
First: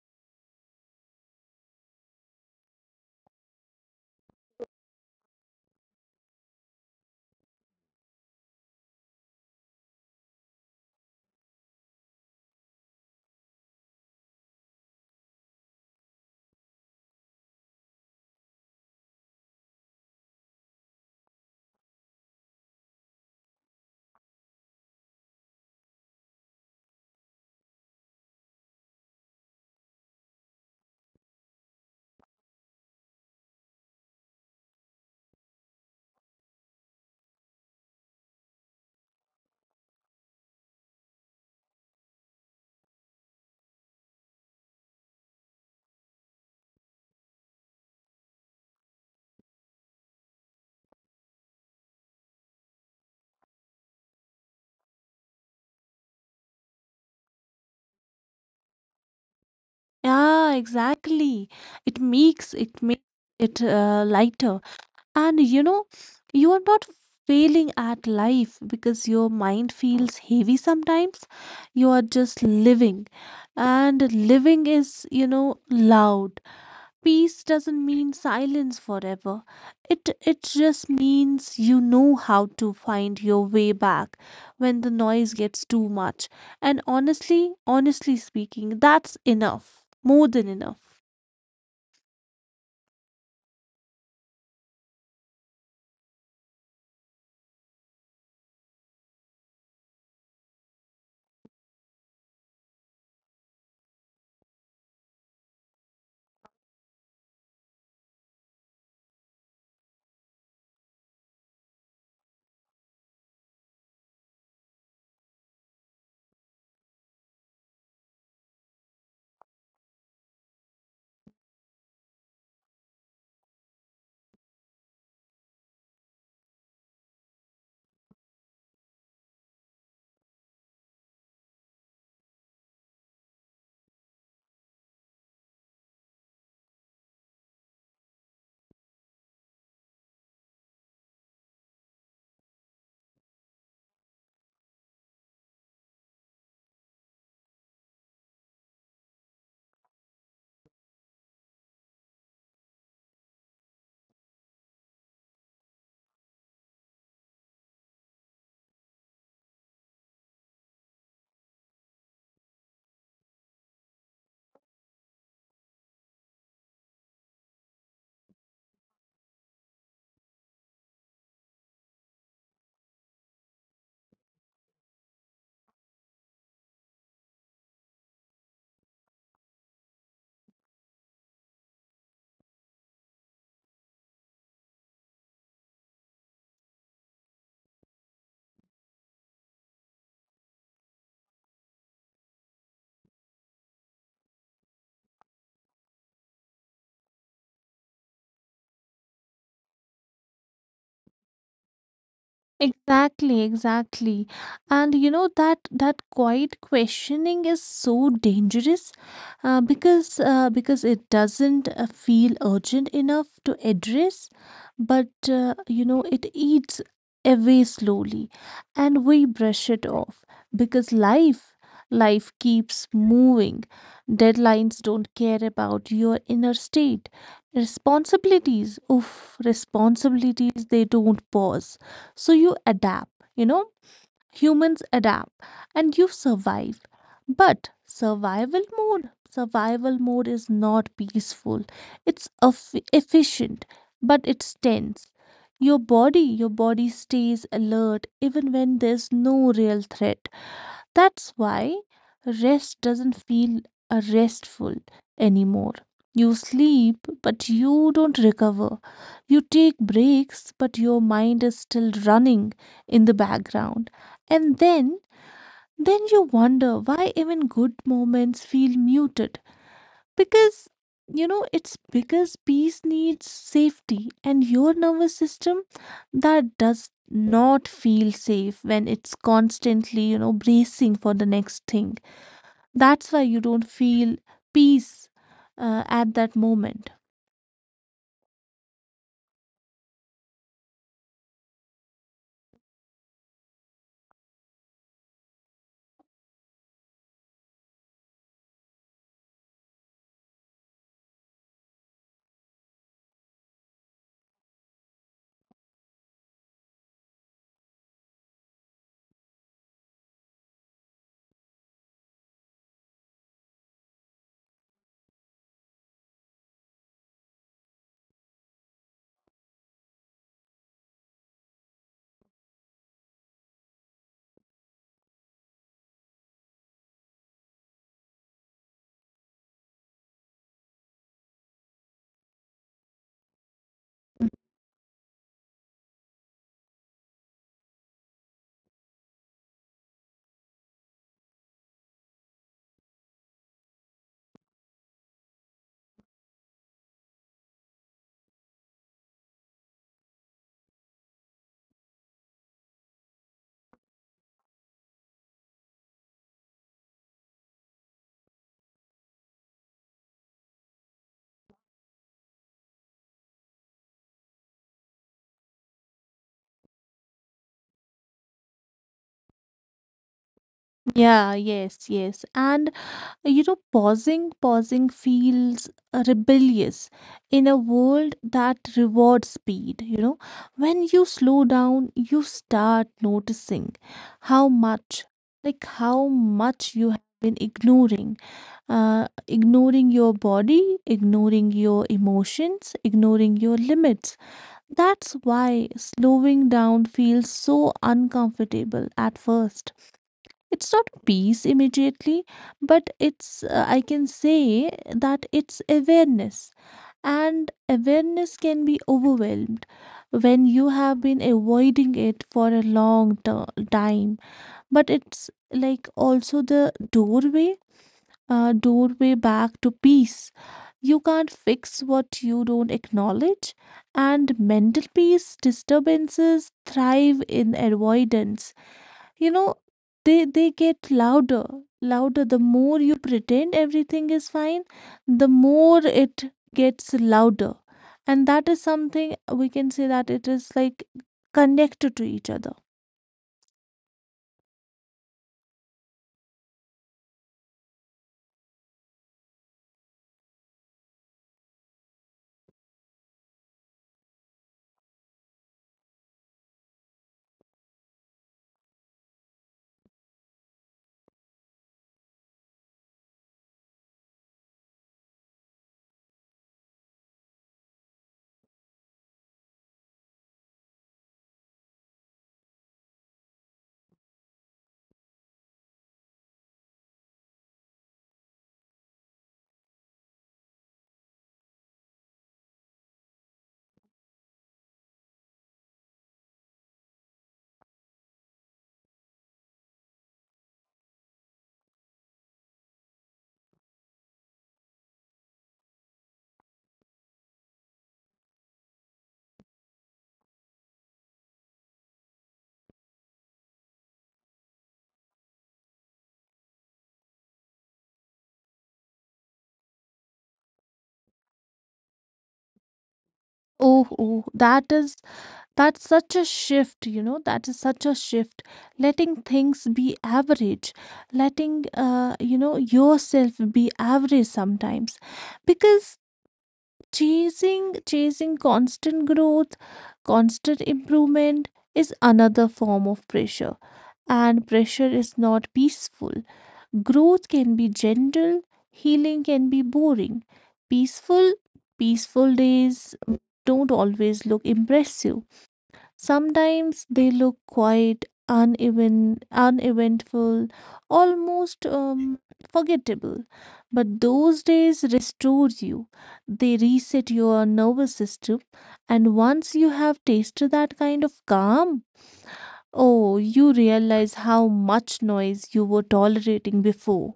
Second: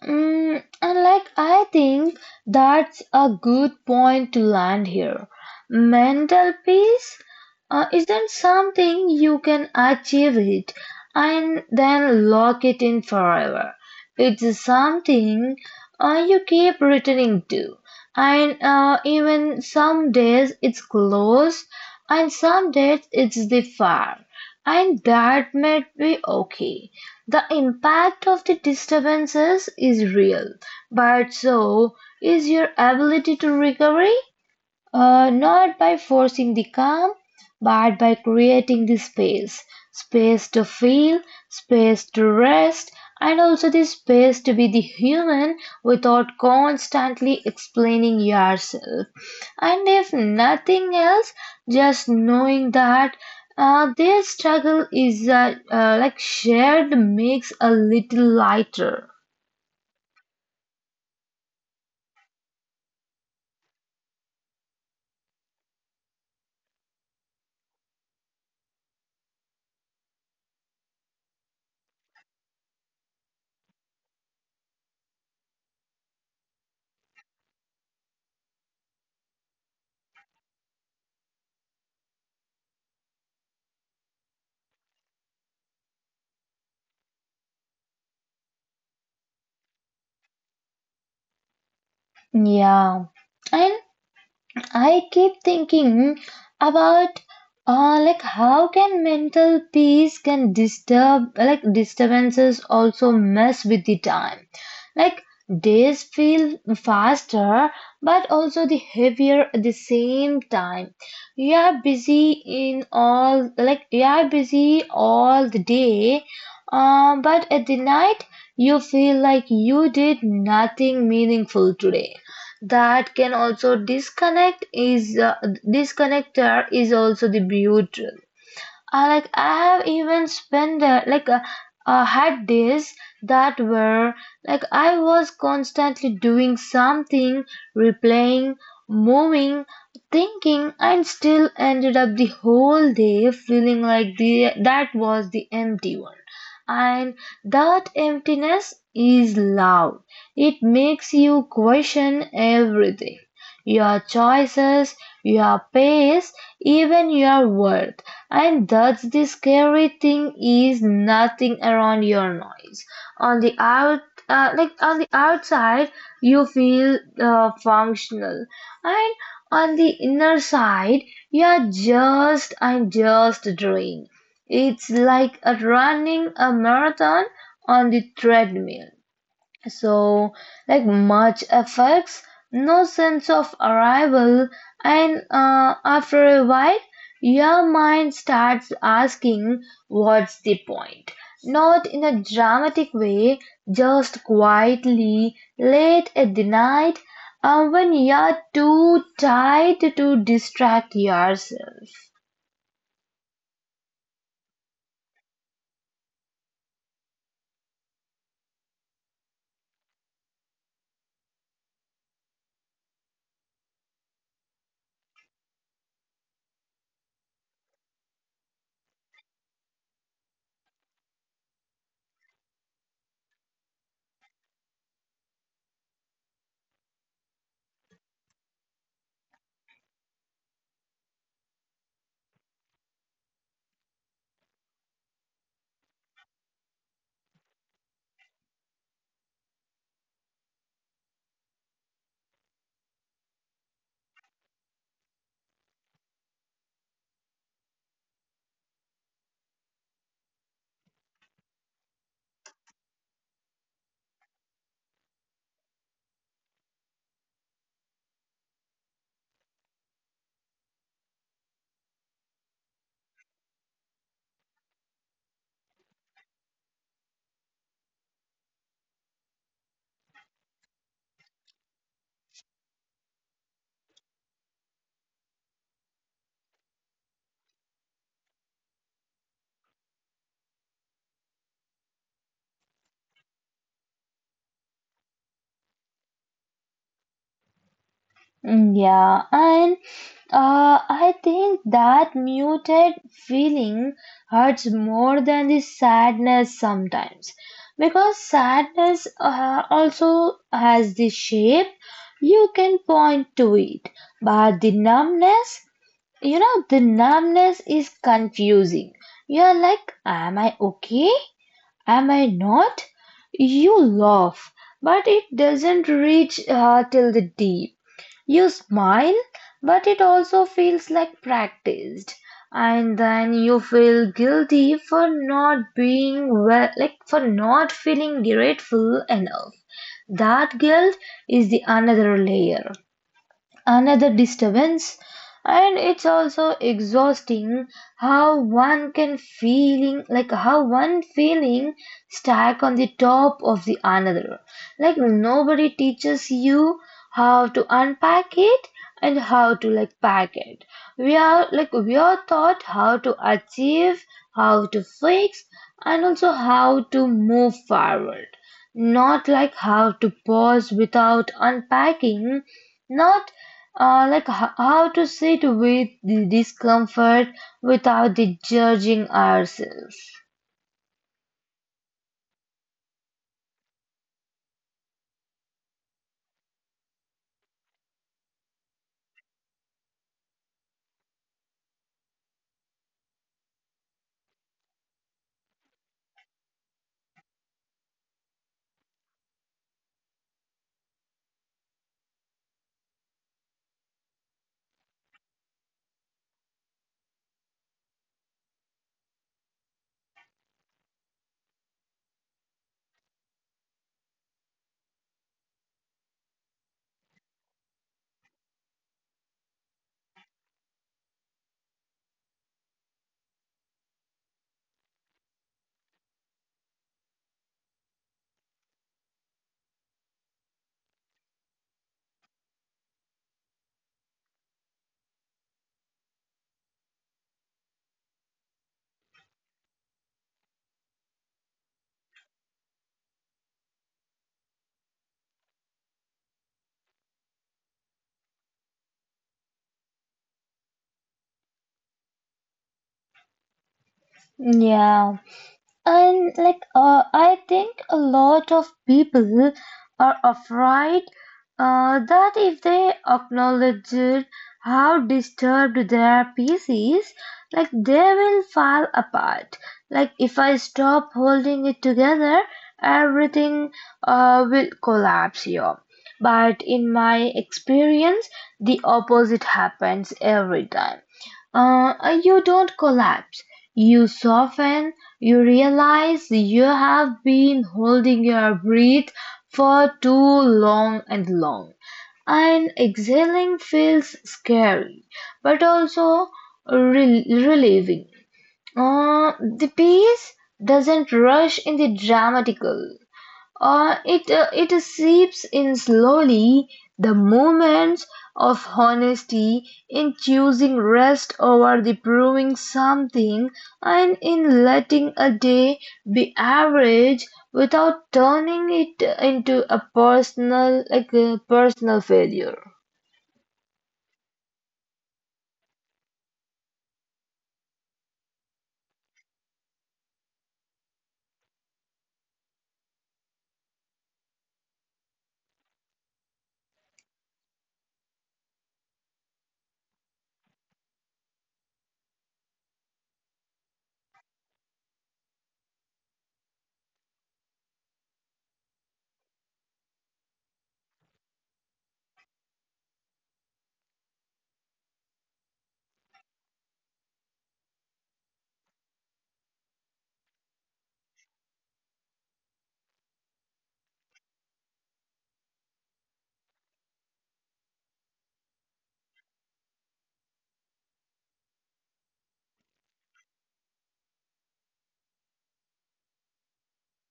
And like I think that's a good point to land here. Mental peace isn't something you can achieve it and then lock it in forever. It's something you keep returning to, and even some days it's close, and some days it's the far, and that might be okay. The impact of the disturbances is real, but so is your ability to recover. Not by forcing the calm, but by creating the space. Space to feel, space to rest, and also the space to be the human without constantly explaining yourself. And if nothing else, just knowing that their struggle is like shared makes a little lighter.
Yeah, exactly. It makes it lighter. And you know, you are not failing at life because your mind feels heavy sometimes. You are just living. And living is, you know, loud. Peace doesn't mean silence forever. It just means you know how to find your way back when the noise gets too much. And honestly, honestly speaking, that's enough. More than enough.
Yeah. And I keep thinking about like how can mental peace can disturbances also mess with the time. Like days feel faster but also the heavier at the same time. You are busy in all like you are busy all the day, but at the night you feel like you did nothing meaningful today. That can also disconnect is disconnector is also the butyrate. Like I have even spent there, had days that were like I was constantly doing something, replaying, moving, thinking, and still ended up the whole day feeling like the that was the empty one. And that emptiness is loud. It makes you question everything, your choices, your pace, even your worth. And that's the scary thing is nothing around your noise. On the out, like on the outside, you feel functional, and on the inner side, you're just drained. It's like a running a marathon on the treadmill. So, like much affects no sense of arrival, and after a while, your mind starts asking, what's the point? Not in a dramatic way, just quietly, late at the night, when you're too tired to distract yourself.
Exactly, exactly. And you know that that quiet questioning is so dangerous because it doesn't feel urgent enough to address, but you know, it eats away slowly, and we brush it off because life keeps moving. Deadlines don't care about your inner state. Responsibilities, oof, responsibilities, they don't pause. So you adapt, you know, humans adapt and you survive. But survival mode is not peaceful. Efficient, but it's tense. Your body stays alert even when there's no real threat. That's why rest doesn't feel restful anymore. You sleep, but you don't recover. You take breaks, but your mind is still running in the background. And then you wonder why even good moments feel muted. Because, you know, its biggest piece needs safety, and your nervous system that does not feel safe when it's constantly, you know, bracing for the next thing. That's why you don't feel peace at that moment.
Yeah, and I think that muted feeling hurts more than the sadness sometimes because sadness also has the shape you can point to it, but the numbness, you know, the numbness is confusing. You're like, am I okay? Am I not? You laugh, but it doesn't reach till the deep. You smile, but it also feels like practiced. And then you feel guilty for not being well, like for not feeling grateful enough. That guilt is the another layer, another disturbance, and it's also exhausting how one can feeling like how one feeling stack on the top of the another. Like nobody teaches you how to unpack it and how to like pack it. We are taught how to achieve, how to fix, and also how to move forward, not like how to pause without unpacking, not how to sit with the discomfort without the judging ourselves.
Yeah, yes, yes. And like, you know, pausing, pausing feels rebellious in a world that rewards speed. You know, when you slow down, you start noticing how much, like how much you have been ignoring, ignoring your body, ignoring your emotions, ignoring your limits. That's why slowing down feels so uncomfortable at first. It's not peace immediately, but it's, I can say that it's awareness. And awareness can be overwhelmed when you have been avoiding it for a time. But it's like also the doorway, doorway back to peace. You can't fix what you don't acknowledge, and mental peace disturbances thrive in avoidance, you know. They get louder, louder the more you pretend everything is fine. The more it gets louder. And that is something we can say that it is like connected to each other.
Yeah. And I think a lot of people are afraid that if they acknowledge how disturbed their peace is, like they will fall apart. Like if I stop holding it together, everything will collapse here. But in my experience, the opposite happens every time. You don't collapse. You soften. You realize you have been holding your breath for too long and long. And exhaling feels scary, but also relieving. Uh, the peace doesn't rush in the dramatical. Uh, it seeps in slowly, the moments of honesty, in choosing rest over the proving something, and in letting a day be average without turning it into a personal failure.
Oh, oh, that is, that's such a shift, you know, that is such a shift. Letting things be average, letting you know, yourself be average sometimes. Because chasing constant growth, constant improvement is another form of pressure, and pressure is not peaceful. Growth can be gentle, healing can be boring. Peaceful, peaceful days don't always look impressive. Sometimes they look quiet, uneven, uneventful, almost forgettable. But those days restore you. They reset your nervous system. And once you have tasted that kind of calm, oh, you realize how much noise you were tolerating before.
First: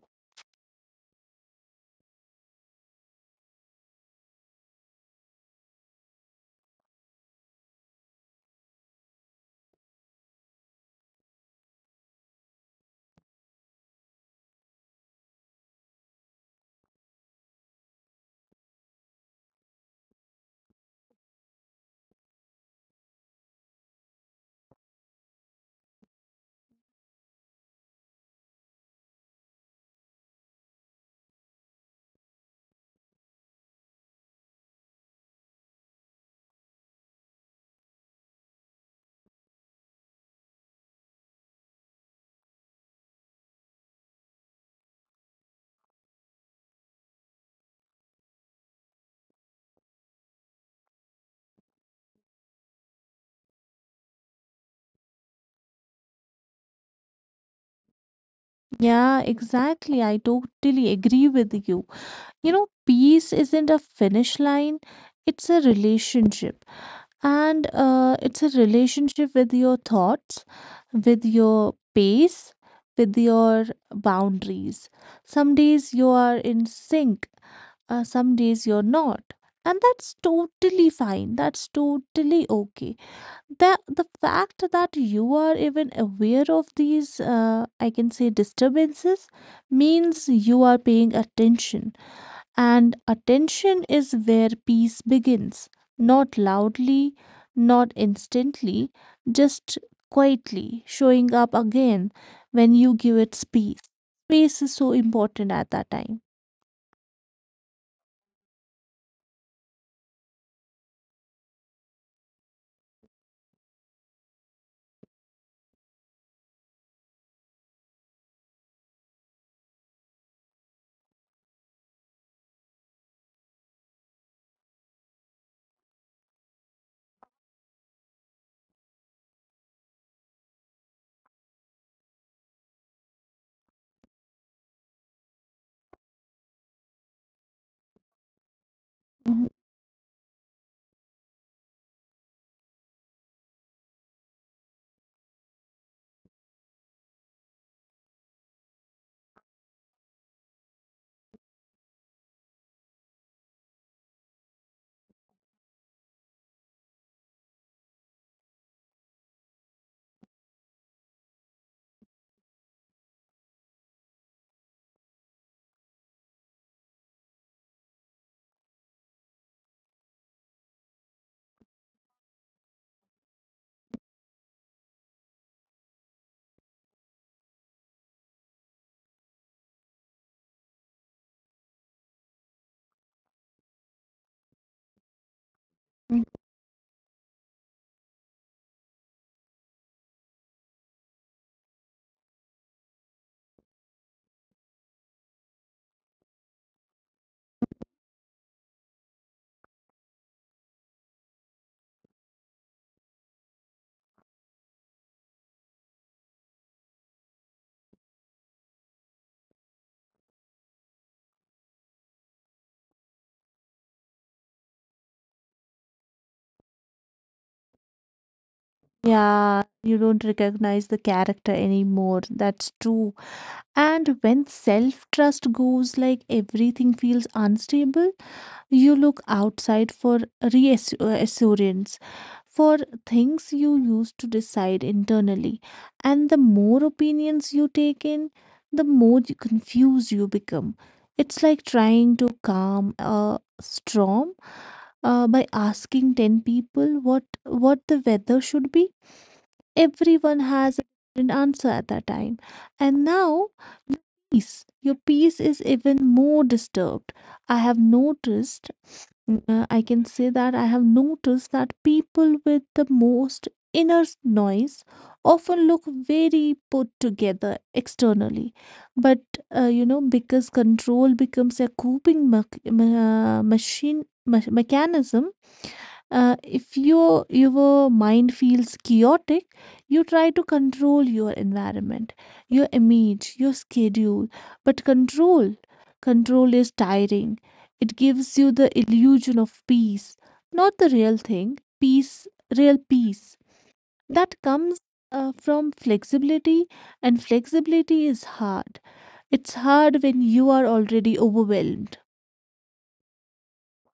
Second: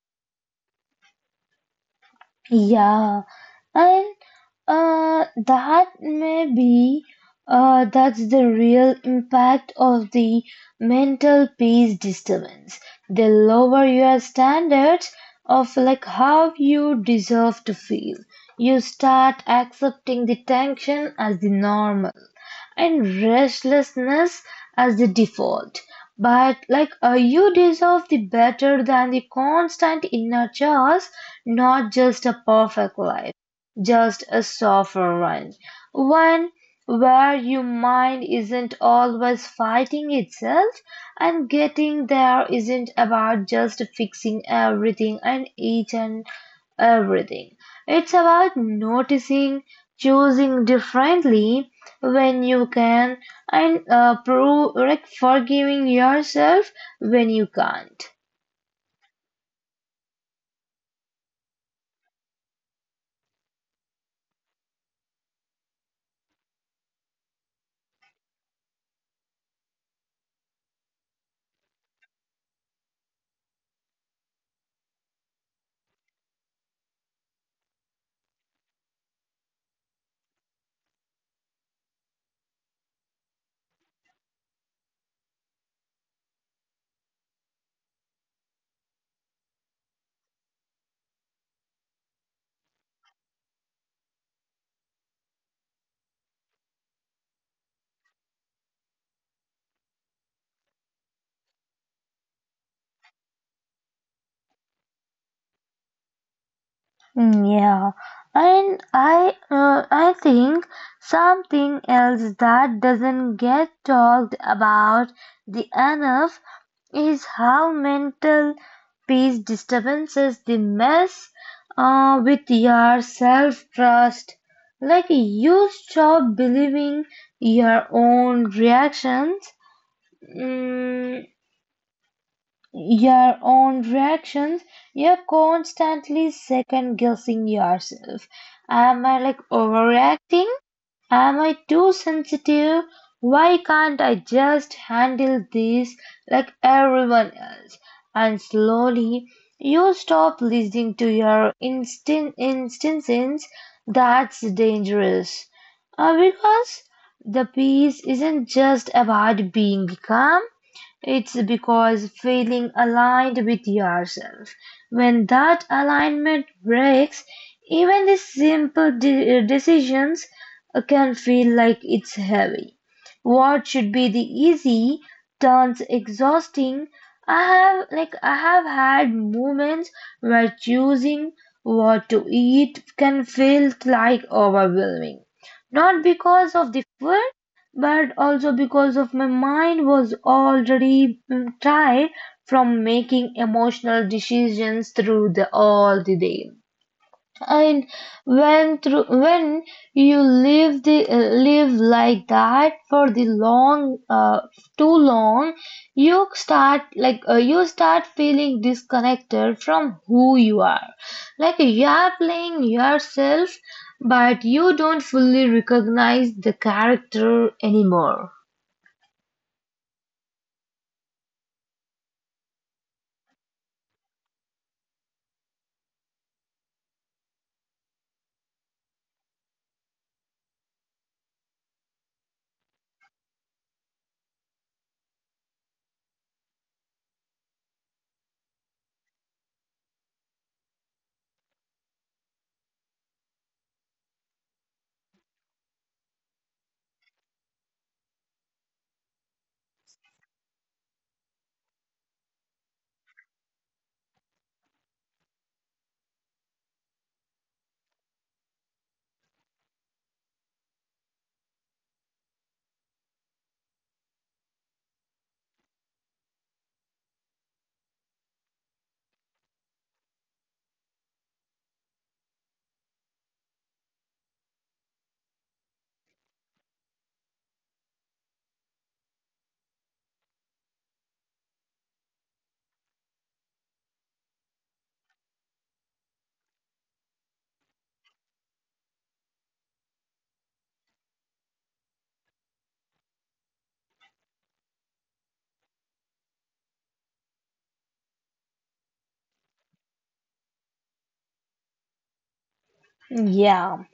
Yeah, and that may be that's the real impact of the mental peace disturbance. They lower your standards of like how you deserve to feel. You start accepting the tension as the normal and restlessness as the default. But you deserve the better than the constant inner chaos, not just a perfect life, just a softer one. One where your mind isn't always fighting itself, and getting there isn't about just fixing everything and each and everything. It's about noticing, choosing differently, when you can, and like forgiving yourself when you can't.
Yeah, exactly. I totally agree with you. You know, peace isn't a finish line, it's a relationship. And it's a relationship with your thoughts, with your pace, with your boundaries. Some days you are in sync, some days you're not. And that's totally fine, that's totally okay. The fact that you are even aware of these, I can say, disturbances, means you are paying attention. And attention is where peace begins, not loudly, not instantly, just quietly showing up again when you give it space. Space is so important at that time.
Yeah, and I think something else that doesn't get talked about the enough is how mental peace disturbances the mess with your self trust. Like you stop believing your own reactions. Mm, your own reactions, you're constantly second guessing yourself. Am I like
Mhm.
overreacting? Am I too sensitive? Why can't I just handle this like everyone else? And slowly you stop listening to your instincts. That's dangerous. Because the peace isn't just about being calm, it's because feeling aligned with yourself. When that alignment breaks, even the simple decisions can feel like it's heavy. What should be the easy turns exhausting. I have had moments where choosing what to eat can feel like overwhelming. Not
Mm.
because of the food, but also because of my mind was already tired from making emotional decisions through the all the day, and when you live like that for the long too long, you start you start feeling disconnected from who you are. Like you are playing yourself, but you don't fully recognize the character anymore.
Yeah, you don't recognize the character anymore. That's true. And when self trust goes, like everything feels unstable. You look outside for reassurance, for things you used to decide internally. And the more opinions you take in, the more you confused you become. It's like trying to calm a storm by asking 10 people what the weather should be. Everyone has an answer at that time. And now peace. Your peace is even more disturbed. I have noticed, I can say that I have noticed that people with the most inner noise often look very put together externally. But, you know, because control becomes a coping mechanism. If your mind feels chaotic, you try to control your environment, your image, your schedule. But control, control is tiring. It gives you the illusion of peace, not the real thing. Peace, real peace that comes from flexibility. And flexibility is hard, it's hard when you are already overwhelmed.
Yeah.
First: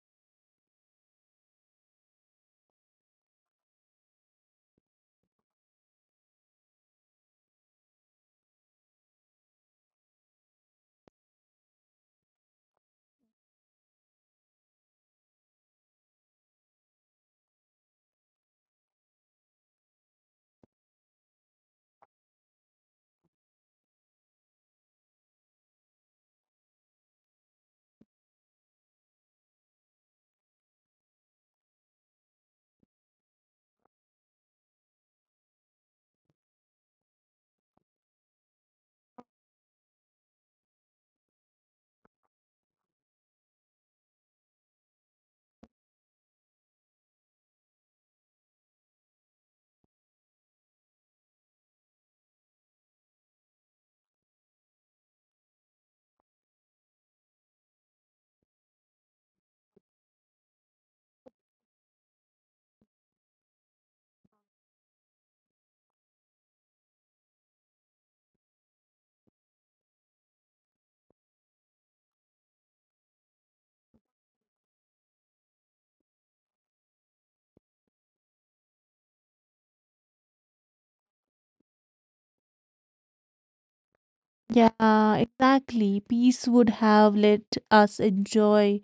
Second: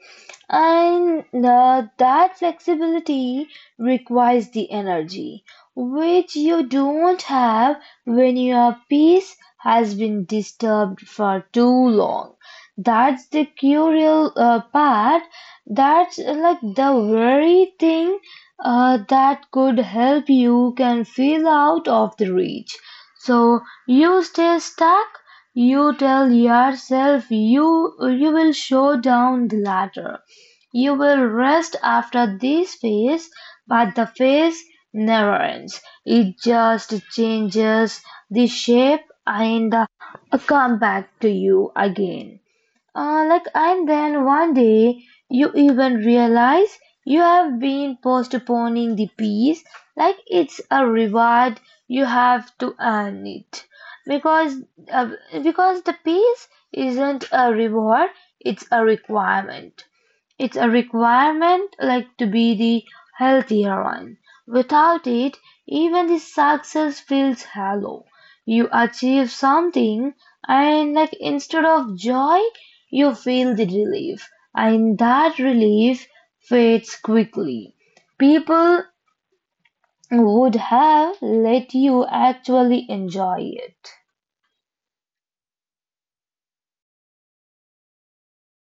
And that flexibility requires the energy, which you don't have when your peace has been disturbed for too long. That's the curial part. That's like the very thing that could help you can feel out of the reach. So you stay stuck. You tell yourself you will show down the ladder, you will rest after this phase, but the phase never ends. It just changes the shape and come back to you again. And then one day you even realize you have been postponing the peace like it's a reward you have to earn it, because uh, because the peace isn't a reward, it's a requirement. It's a requirement like to be the healthy heroine. Without it, even the success feels hollow. You achieve something and like instead of joy, you feel the relief. And that relief fades quickly. People would have let you actually enjoy it.
Yeah, exactly. Peace would have let us enjoy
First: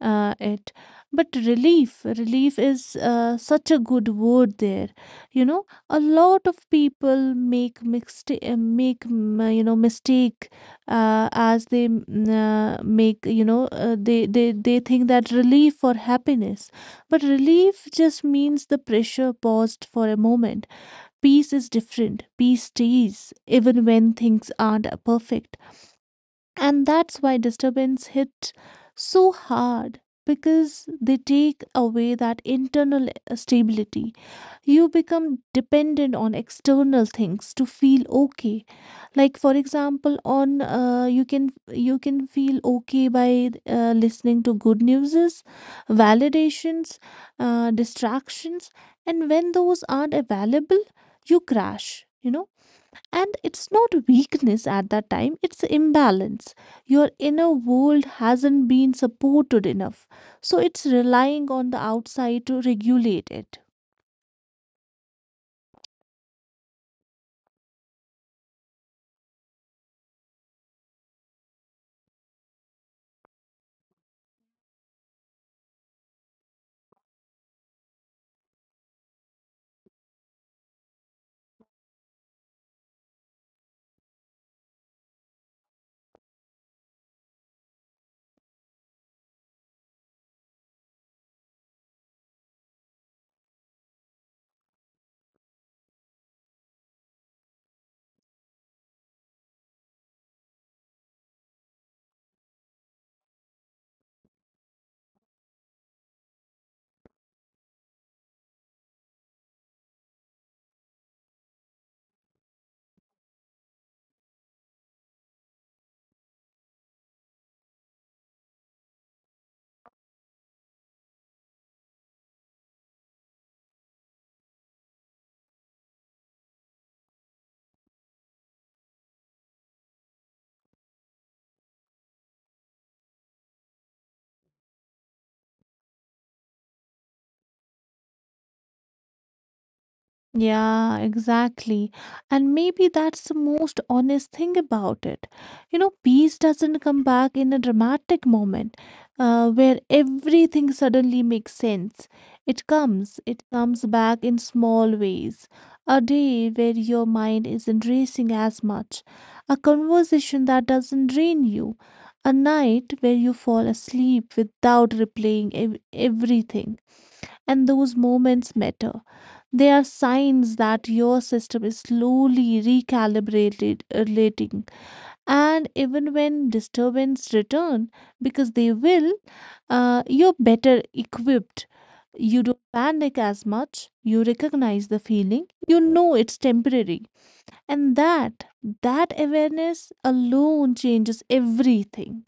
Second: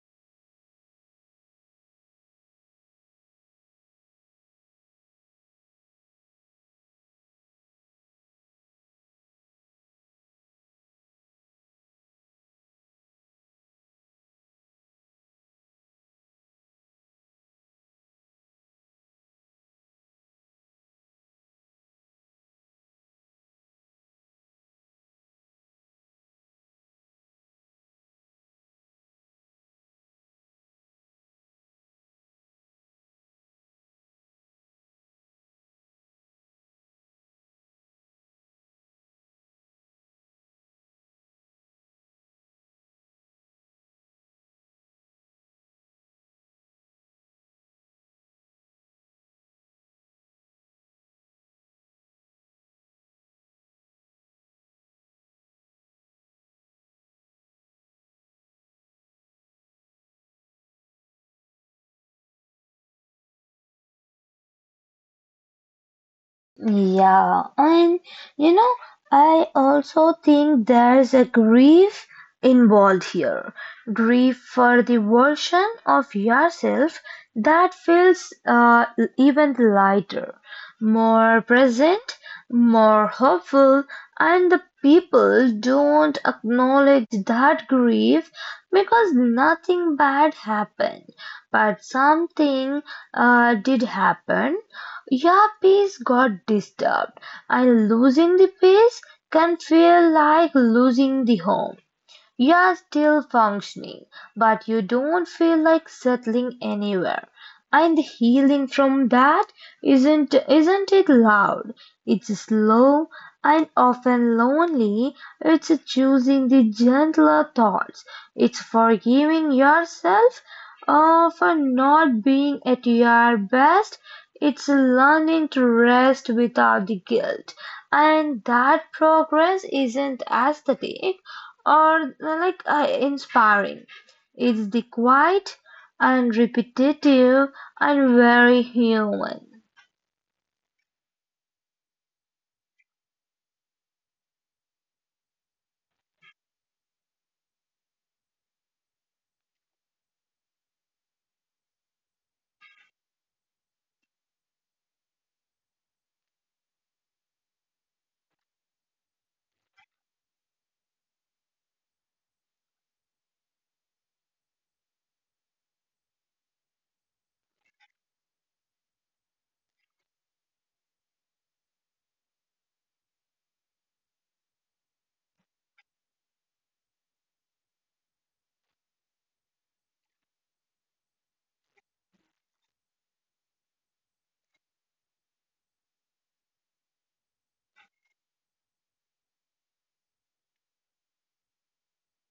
it. But relief, relief is such a good word there. You know, a lot of people make mistake, make mm, you know mistake as they mm, make you know they think that relief for happiness, but relief just means the pressure paused for a moment. Peace is different. Peace stays even when things aren't perfect. And that's why disturbance hit so hard because they take away that internal stability. You become dependent on external things to feel okay. Like for example, on you can feel okay by listening to good newses, validations, distractions, and when those aren't available, you crash. You know, and it's not weakness at that time, it's imbalance. Your inner world hasn't been supported enough, so it's relying on the outside to regulate it.
Yeah, and you know, I also think there's a grief involved here. Grief for the version of yourself that feels even lighter, more present, more hopeful, and the people don't acknowledge that grief because nothing bad happened, but something did happen. Your peace got disturbed, and losing the peace can feel like losing the home. You're still functioning, but you don't feel like settling anywhere. And the healing from that isn't it loud? It's slow and often lonely. It's choosing the gentler thoughts. It's forgiving yourself for not being at your best. It's learning to rest without the guilt. And that progress isn't aesthetic, or inspiring. It's the quiet and repetitive and very human.
Yeah, exactly. And maybe that's the most honest thing about it. You know, peace doesn't come back in a dramatic moment where everything suddenly makes sense. It comes back in small ways. A day where your mind isn't racing as much, a conversation that doesn't drain you, a night where you fall asleep without replaying everything. And those moments matter, they are signs that your system is slowly recalibrated, relating. And even when disturbance return, because they will, you're better equipped. You don't panic as much. You recognize the feeling. You know it's temporary. And that, that awareness alone changes everything.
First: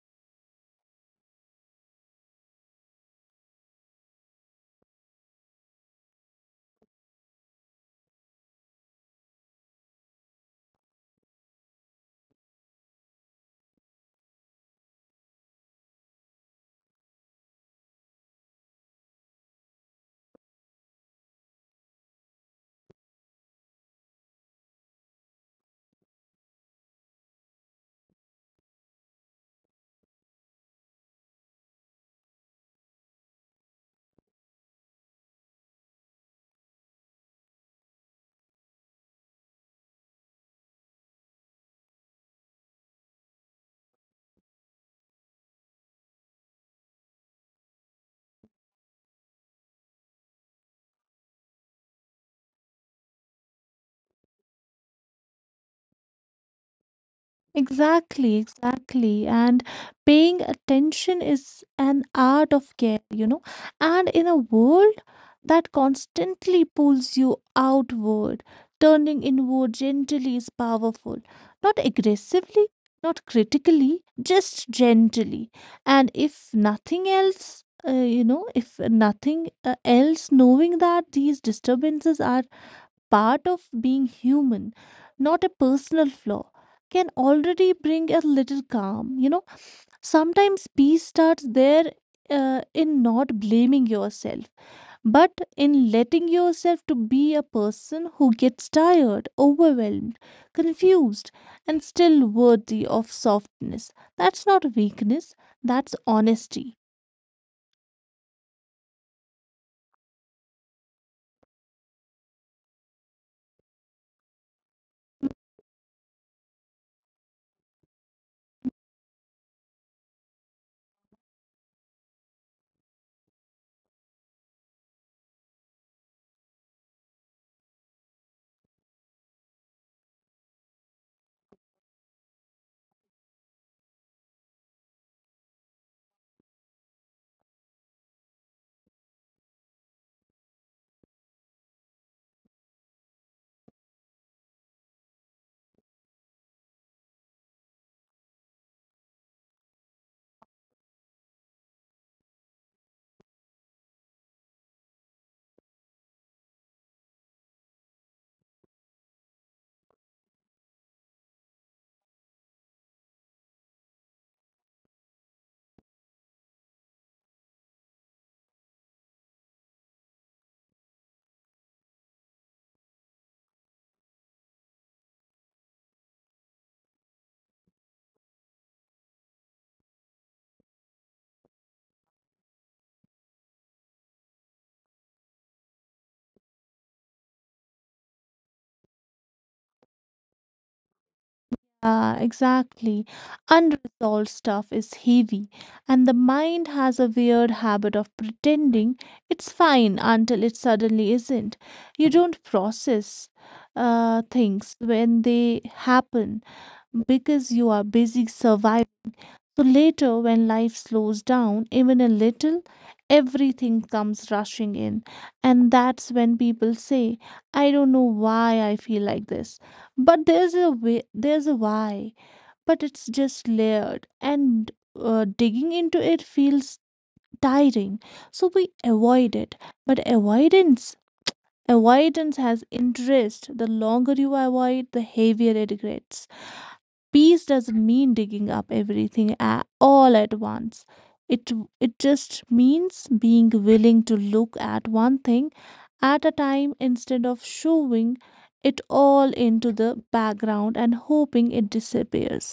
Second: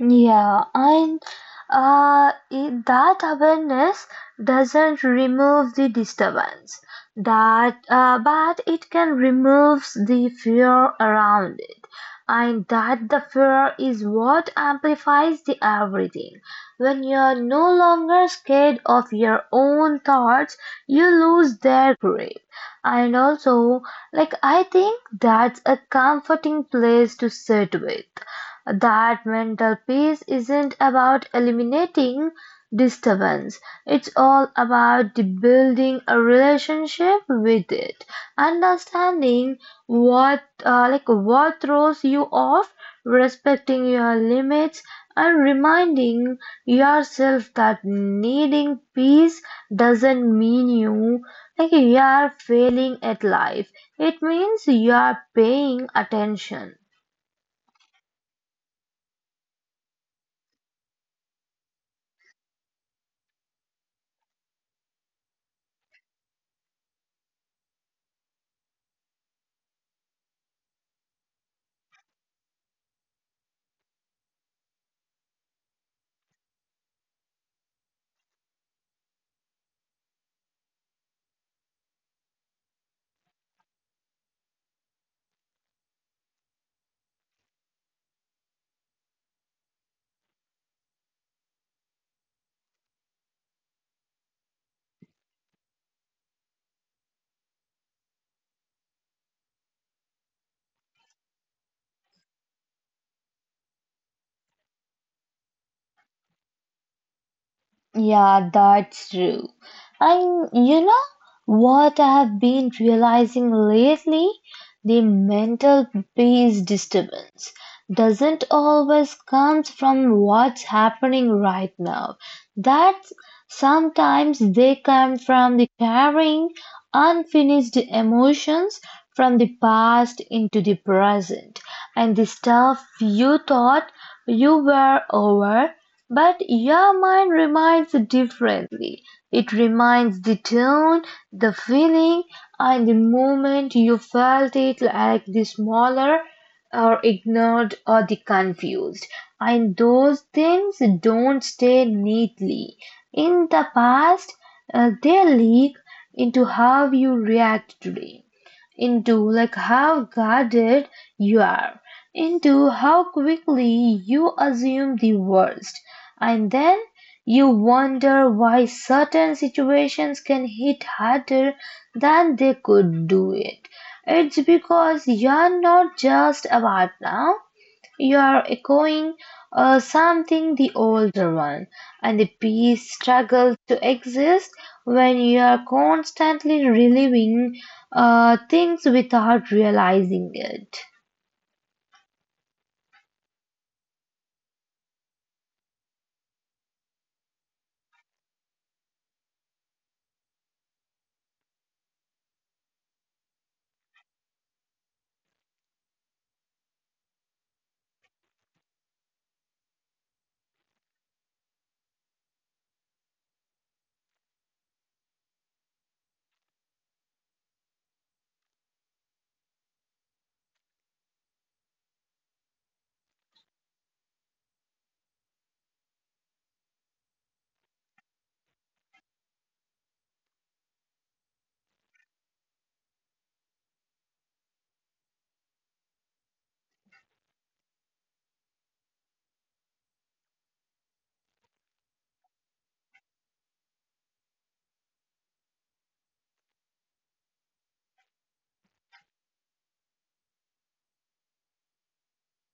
Yeah, and that awareness doesn't remove the disturbance, that but it can remove the fear around it, and that the fear is what amplifies the everything. When you're no longer scared of your own thoughts, you lose their grip. And also, like I think that's a comforting place to sit with that mental peace isn't about eliminating disturbance. It's all about the building a relationship with it, understanding what like what throws you off, respecting your limits, and reminding yourself that needing peace doesn't mean you like you are failing at life. It means you are paying attention.
Exactly, exactly. And paying attention is an art of care, you know. And in a world that constantly pulls you outward, turning inward gently is powerful. Not aggressively, not critically, just gently. And if nothing else, you know, if nothing else, knowing that these disturbances are part of being human, not a personal flaw, can already bring a little calm. You know, sometimes peace starts there, in not blaming yourself, but in letting yourself to be a person who gets tired, overwhelmed, confused, and still worthy of softness. That's not weakness, that's honesty.
Yeah, that's true. And you know what I have been realizing lately? The mental peace disturbance doesn't always comes from what's happening right now. That's sometimes they come from the carrying unfinished emotions from the past into the present. And the stuff you thought you were over but your mind reminds differently. It reminds the tone, the feeling, and the moment you felt it like the smaller or ignored or the confused. And those things don't stay neatly. In the past, they leak into how you react today into like how guarded you are, into how quickly you assume the worst, and then you wonder why certain situations can hit harder than they could do it. It's because you're not just about now, you are echoing something the older one, and the piece struggles to exist when you are constantly reliving things without realizing it.
Yeah, exactly. Unresolved stuff is heavy, and the mind has a weird habit of pretending it's fine until it suddenly isn't. You don't process things when they happen because you are busy surviving. So later, when life slows down even a little, everything comes rushing in. And that's when people say, I don't know why I feel like this. But there's a way, there's a why. But it's just layered. And digging into it feels tiring. So we avoid it. But avoidance, avoidance has interest. The longer you avoid, the heavier it gets. Peace doesn't mean digging up everything all at once. It it just means being willing to look at one thing at a time instead of shoving it all into the background and hoping it disappears.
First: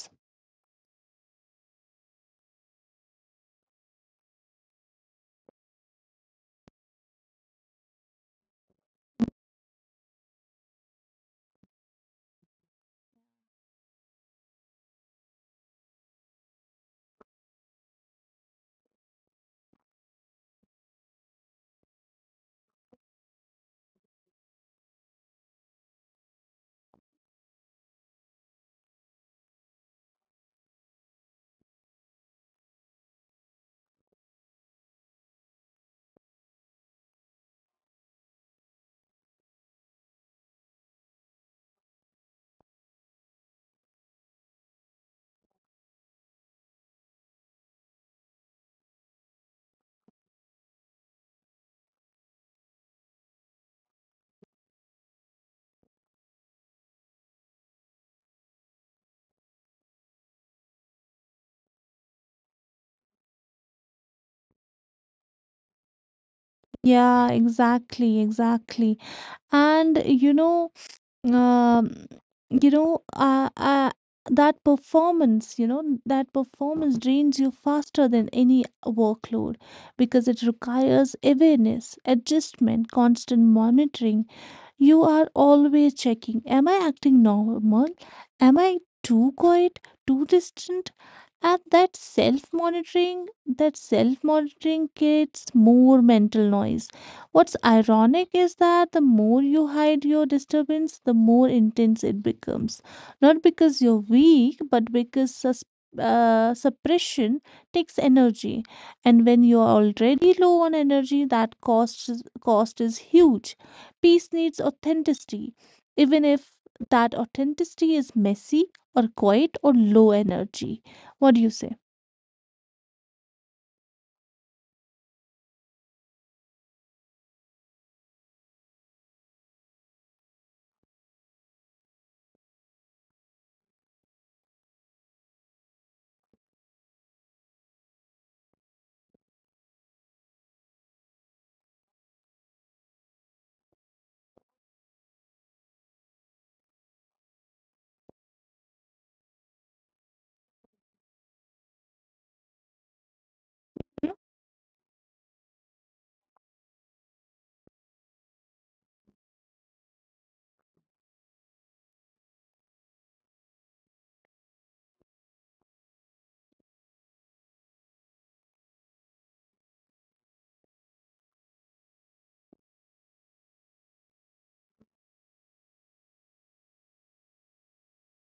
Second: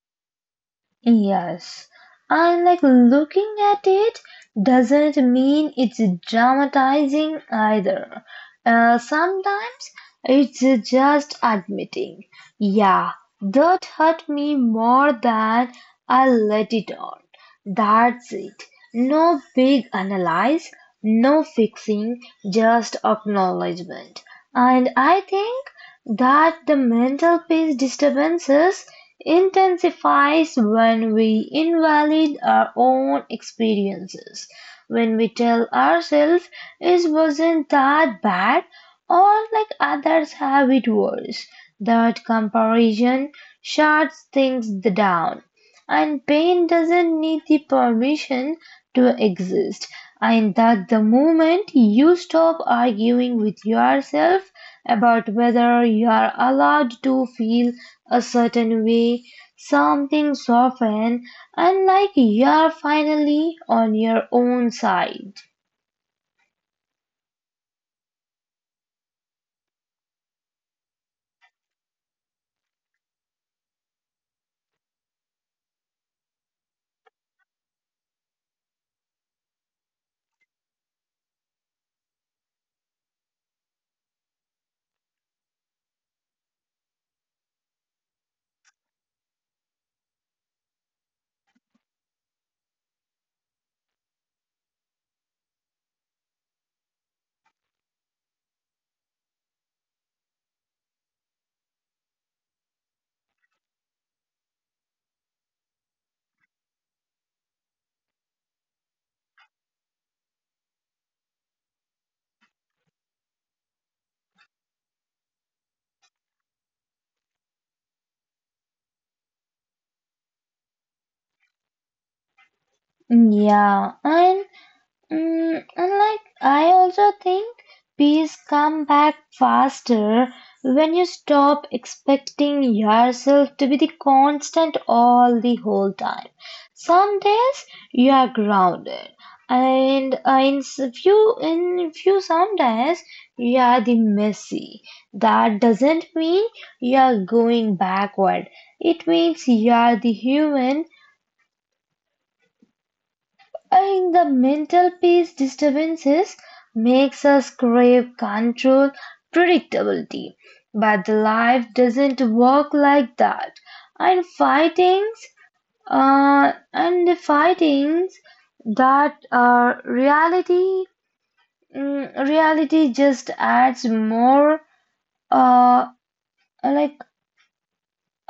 Yes, and like looking at it doesn't mean it's dramatizing either. Sometimes it's just admitting, yeah, that hurt me more than I let it on. That's it. No big analysis, no fixing, just acknowledgement. And I think that the mental peace disturbances intensifies when we invalidate our own experiences. When we tell ourselves it wasn't that bad or like others have it worse. That comparison shuts things down and pain doesn't need the permission to exist. And that the moment you stop arguing with yourself about whether you are allowed to feel a certain way, something softens and like you are finally on your own side.
Yeah, exactly, exactly. And you know, um, you know uh, uh, that performance, you know, that performance drains you faster than any workload because it requires awareness adjustment, constant monitoring. You are always checking, am I acting normal? Am I too quiet? Too distant? And that self monitoring creates more mental noise. What's ironic is that the more you hide your disturbance, the more intense it becomes. Not because you're weak, but because suppression takes energy. And when you're already low on energy, that cost, cost is huge. Peace needs authenticity, even if that authenticity is messy or quiet or low energy. What do you say?
Yeah, and and like I also think peace come back faster when you stop expecting yourself to be the constant all the whole time. Some days you are grounded, and in few some days you are the messy. That doesn't mean you are going backward. It means you are the human. I think the mental peace disturbances makes us crave control, predictability. But the life doesn't work like that. And fightings and the fightings that are reality reality just adds more uh like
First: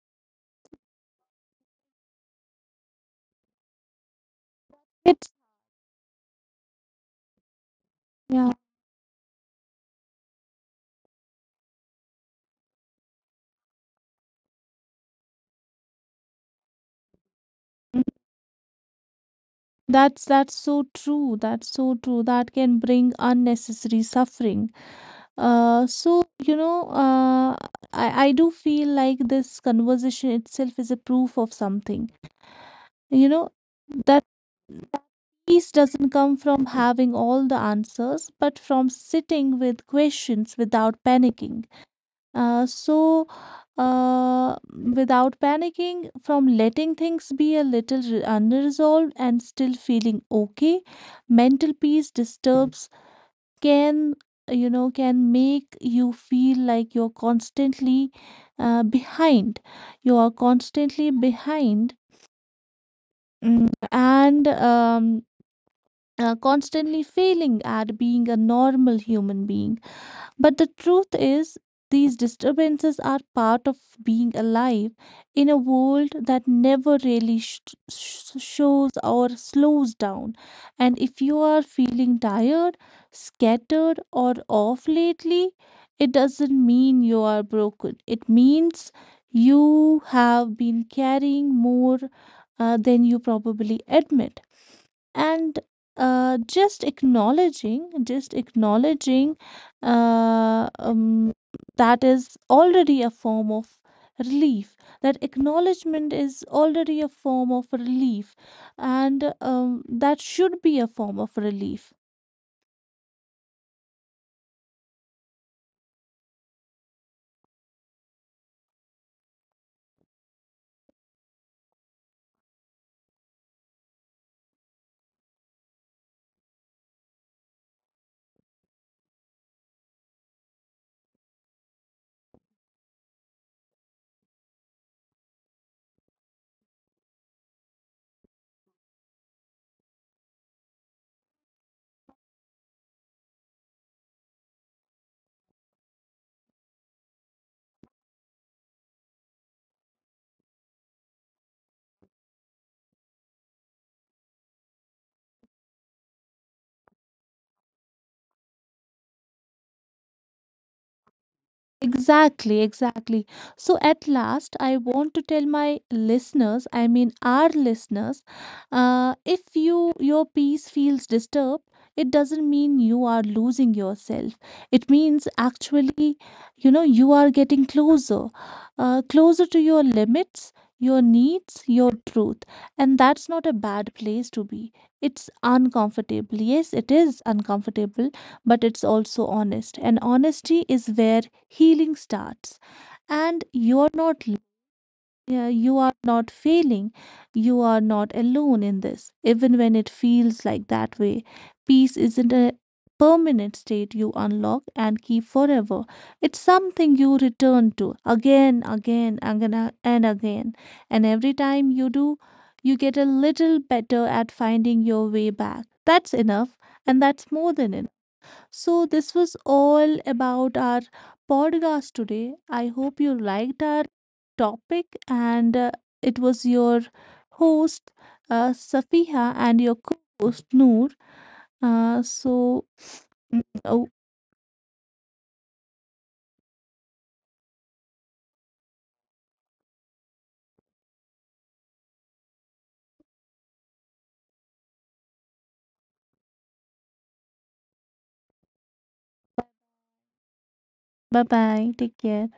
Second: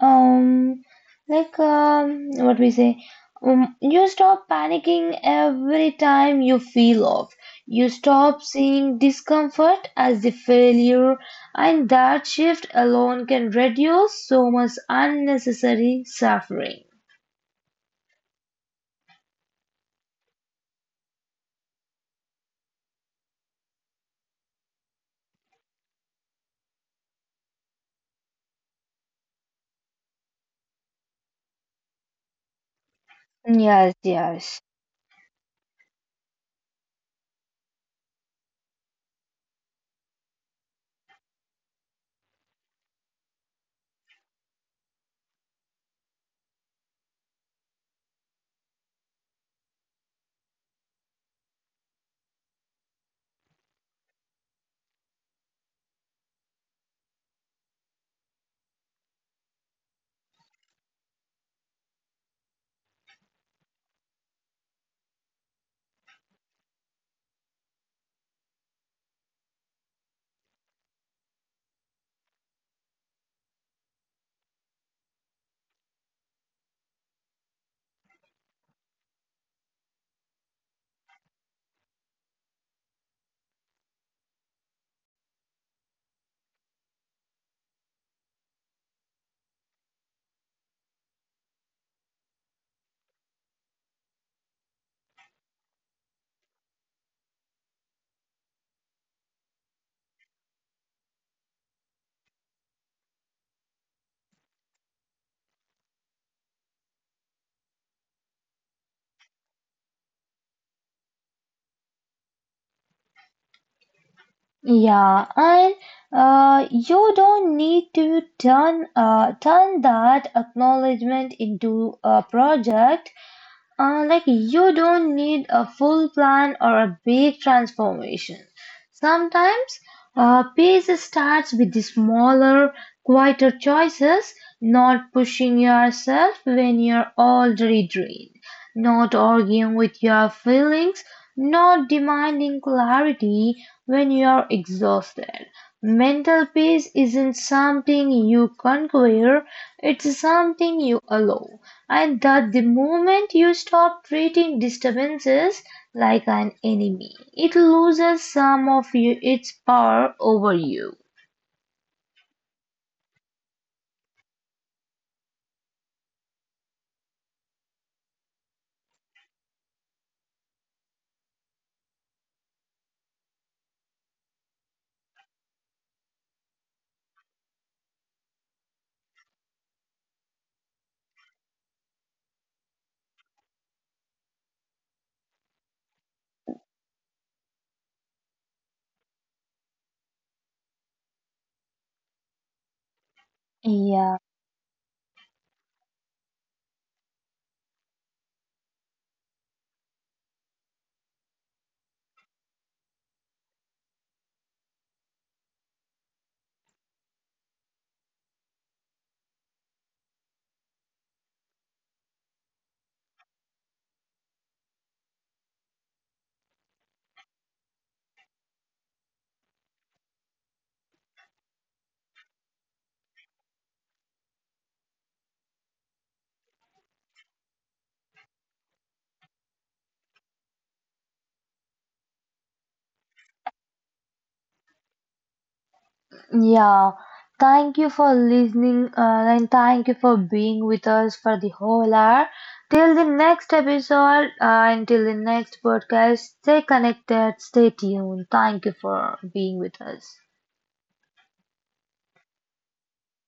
um like what we say you stop panicking
It's
every time you feel off, you stop
yeah.
seeing discomfort as the failure, and that shift alone can reduce so much unnecessary suffering.
mm, that's so true. That's so true. That can bring unnecessary suffering. So you know, I do feel like this conversation itself is a proof of something. You know
Yes,
that
yes.
peace doesn't come from having all the answers, but from sitting with questions without panicking. So, without panicking, from letting things be a little unresolved and still feeling okay, mental peace disturbs can, you know, can make you feel like you're constantly behind. You are constantly behind, mm, and constantly failing at being a normal human being. But the truth is, these disturbances are part of being alive in a world that never really shows or slows down. And if you are feeling tired, scattered, or off lately, it doesn't mean you are broken. It means you have been carrying more than you probably admit. And just acknowledging, just acknowledging, uh, um, that is already a form of relief. That acknowledgement is already a form of relief. And that should be a form of relief.
Yeah, and you don't need to turn that acknowledgement into a project. Like you don't need a full plan or a big transformation. Sometimes peace starts with the smaller, quieter choices, not pushing yourself when you're already drained. Not arguing with your feelings, not demanding clarity when you are exhausted. Mental peace isn't something you conquer, it's something you allow. And that the moment you stop treating disturbances like an enemy, it loses some of you, its power over you.
Exactly, exactly. So at last, I want to tell my listeners, I mean our listeners, if you, your peace feels disturbed, it doesn't mean you are losing yourself. It means actually, you know, you are getting closer, closer to your limits, your needs, your truth, and that's not a bad place to be. It's uncomfortable. Yes, it is uncomfortable, but it's also honest. And honesty is where healing starts. And you are
Yeah.
not. Yeah, you are not failing. You are not alone in this, even when it feels like that way. Peace isn't a permanent state you unlock and keep forever. It's something you return to again, again, again, and again. And every time you do, you get a little better at finding your way back. That's enough, and that's more than enough. So, this was all about our podcast today. I hope you liked our topic, and it was your host, Safiha, and your co host, Noor. So, [SNIFFS] oh,
Yeah, thank you for listening and thank you for being with us for the whole hour. Till the next episode, Until the next podcast, stay connected, stay tuned. Thank you for being with us.
bye bye. Take care.